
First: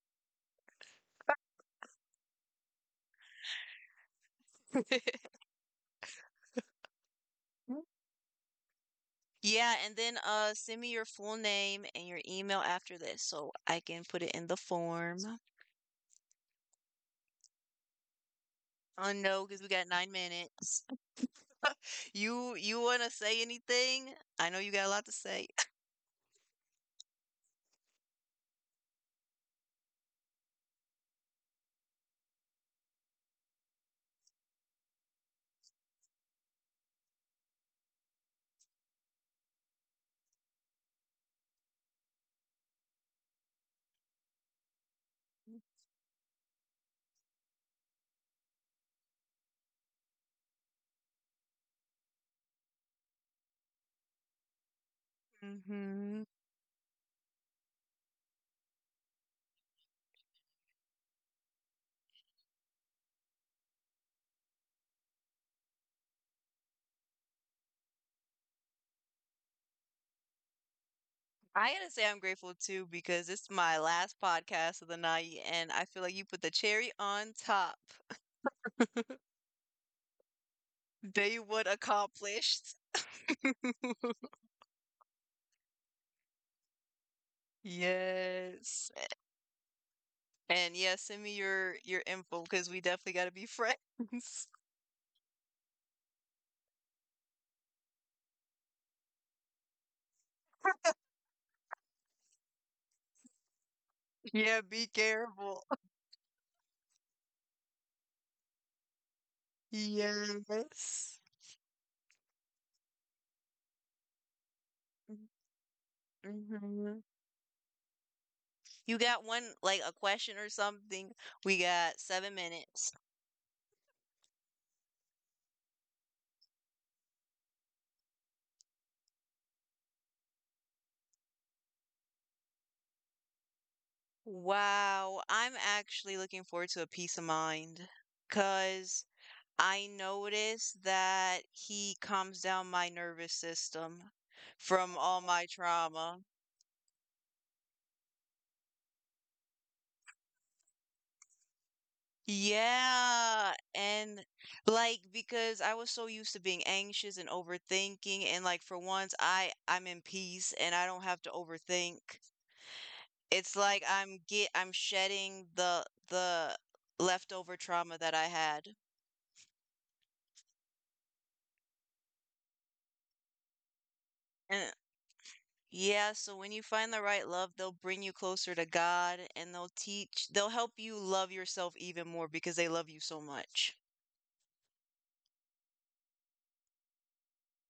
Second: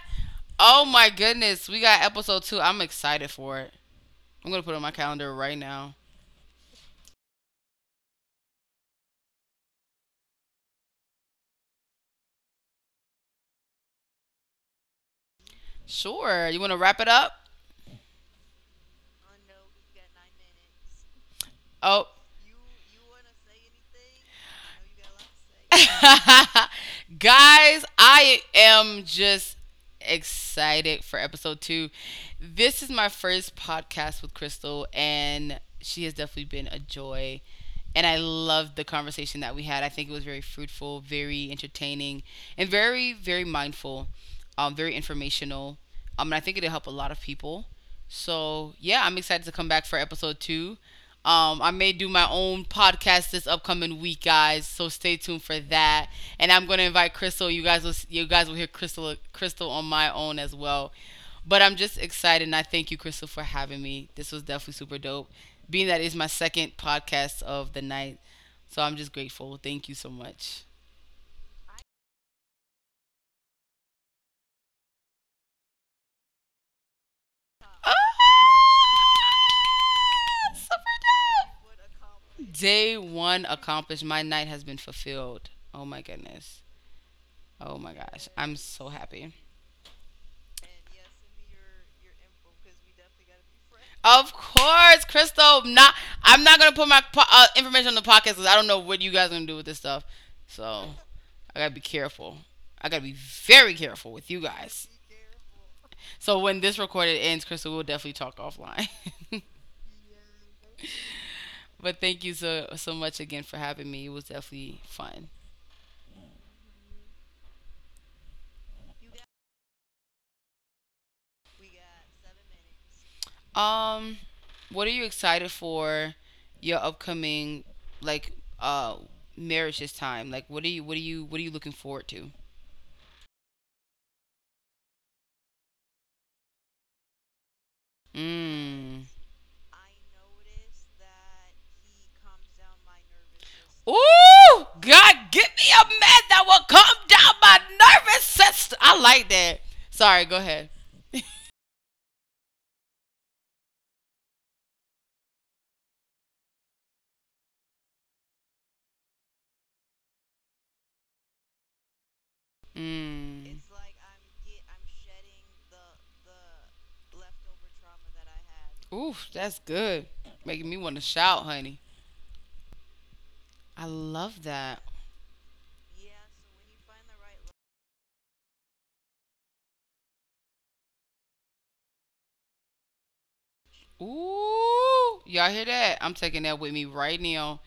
B: Oh my goodness, we got episode two. I'm excited for it. I'm gonna put it on my calendar
A: *laughs*
B: right now.
A: Yeah, and then, uh, send me your full name and your email after this so I can put it in the form.
B: Sure. You wanna wrap it up?
A: Oh no, because we got 9 minutes.
B: Oh.
A: You you wanna say anything? I know you got a lot to say.
B: *laughs* Guys, I am just excited for episode two. This is my first podcast with Crystal, and she has definitely been a joy. And I loved the conversation that we had. I think it was very fruitful, very entertaining, and very, very mindful, very informational. And I think it'll help a lot of people. So, yeah, I'm excited to come back for episode two. I may do my own podcast this upcoming week, guys. So stay tuned for
A: *laughs*
B: that.
A: Hmm.
B: And I'm gonna invite Crystal. You guys will hear Crystal on my own as well. But I'm just excited, and I thank you, Crystal, for having me. This was definitely super dope. Being that it's my second podcast of the night, so I'm just grateful. Thank you so much.
A: I gotta say I'm grateful too because it's my last podcast of the night and I feel like you put the cherry on top.
B: Ah, super
A: Day one
B: dope.
A: accomplished.
B: Day one accomplished. My
A: *laughs*
B: night has been fulfilled. Oh my goodness. Oh my gosh. I'm so
A: Yes.
B: happy.
A: And yeah, send me your info because we definitely gotta be
B: Of
A: friends. *laughs*
B: course, Crystal. Not. I'm not gonna put my po- information on the podcast because I don't know what you guys are gonna do with this stuff. So I gotta be careful. I gotta be very careful with you
A: Yeah, be
B: guys.
A: careful. *laughs*
B: So when this recorded ends, Crystal, we'll definitely talk offline. *laughs*
A: Yes.
B: But thank you so so much again for having me. It was definitely fun.
A: Mm-hmm. You got one, like a question or something. We got 7 minutes.
B: Um, what are you excited for? Your upcoming like uh marriage this time. Like, what are you what are you what are you looking forward to?
A: Wow, I'm actually looking forward to a peace of mind because
B: Mm.
A: I noticed that he calms down my nervous system
B: Ooh,
A: from
B: God,
A: all my
B: give me a
A: trauma.
B: man that will calm down my nervous system. I like that. Sorry, go ahead.
A: Yeah, and like because I was so used to being anxious and overthinking and like for once I'm in peace and I don't have to overthink. It's
B: Mm.
A: like I'm shedding the leftover trauma that I had.
B: Ooh, that's good. Making me want to shout, honey. I love
A: And
B: that.
A: yeah, so when you find the right love, they'll bring you closer to God and they'll help you love yourself even more because they love you so much.
B: Ooh, y'all hear that? I'm taking that with me right now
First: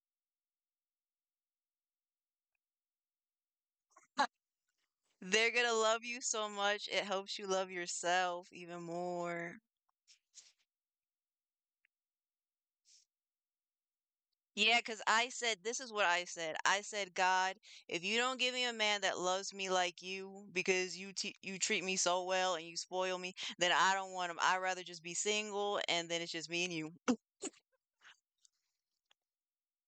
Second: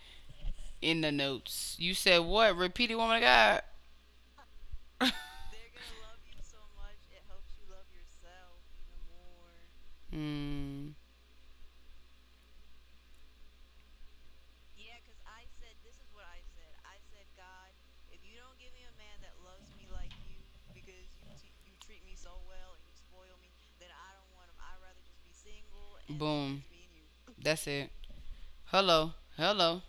B: in the notes. You said what? Repeat it, woman of God. *laughs*
A: They're gonna love you so much, it helps you love yourself even more.
B: Mm.
A: Yeah, because I said, I said, God, if you don't give me a man that loves me like you, because you treat me so well and you spoil me, then I don't want him. I'd rather just be single, and then it's just
B: Boom.
A: me and you. *laughs*
B: That's it. Hello. Hello.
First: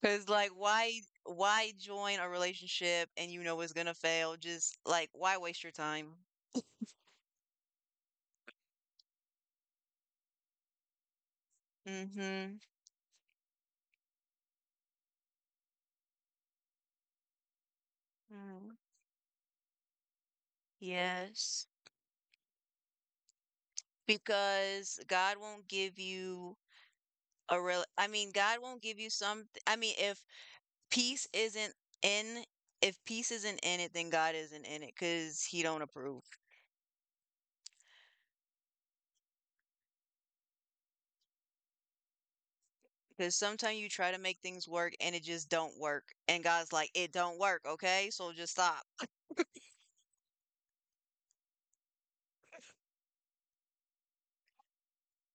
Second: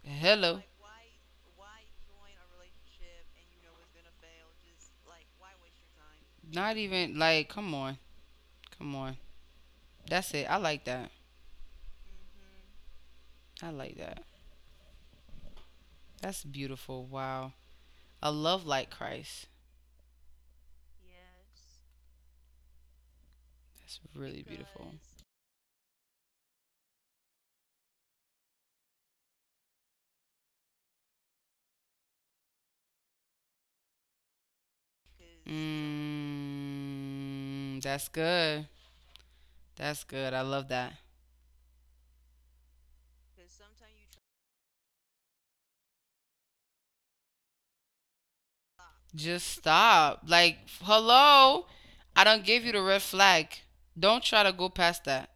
A: Because like,
B: Hello.
A: why join a relationship and you know it's gonna fail? Just like, why waste your time?
B: Not even like, come on, come on. That's it. I like that.
A: Mm-hmm.
B: I like that. That's beautiful. Wow. A love
A: Mm,
B: like Christ.
A: yes.
B: That's really beautiful.
A: Because God won't give you a real, I mean, God won't give you some. I mean, if Peace isn't in if peace isn't in it, then God isn't in it because he don't approve.
B: Mm, that's good. That's good. I love that.
A: Because sometimes you try to make things work and it just don't work. And God's like, it don't work, okay? So just stop.
B: Just stop. Like, hello. I don't give you the red flag. Don't try to go past that.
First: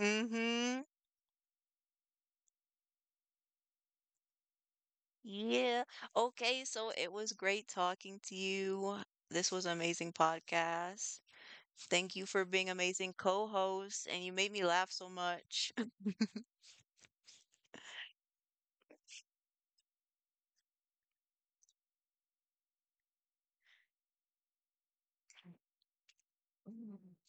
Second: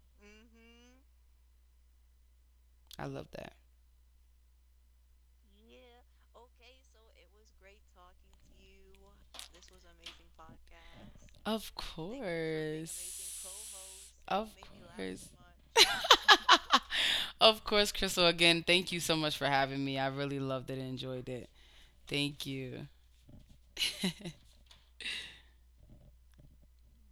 A: Mm-hmm.
B: I love that.
A: Yeah. Okay, so it was great talking to you. This was an amazing podcast.
B: Of
A: Thank you for being amazing
B: course.
A: co-host and you
B: Of
A: made me laugh so
B: course.
A: much.
B: *laughs* Of course, Crystal, again, thank you so much for having me. I really loved it and enjoyed it. Thank you. *laughs*
A: *laughs*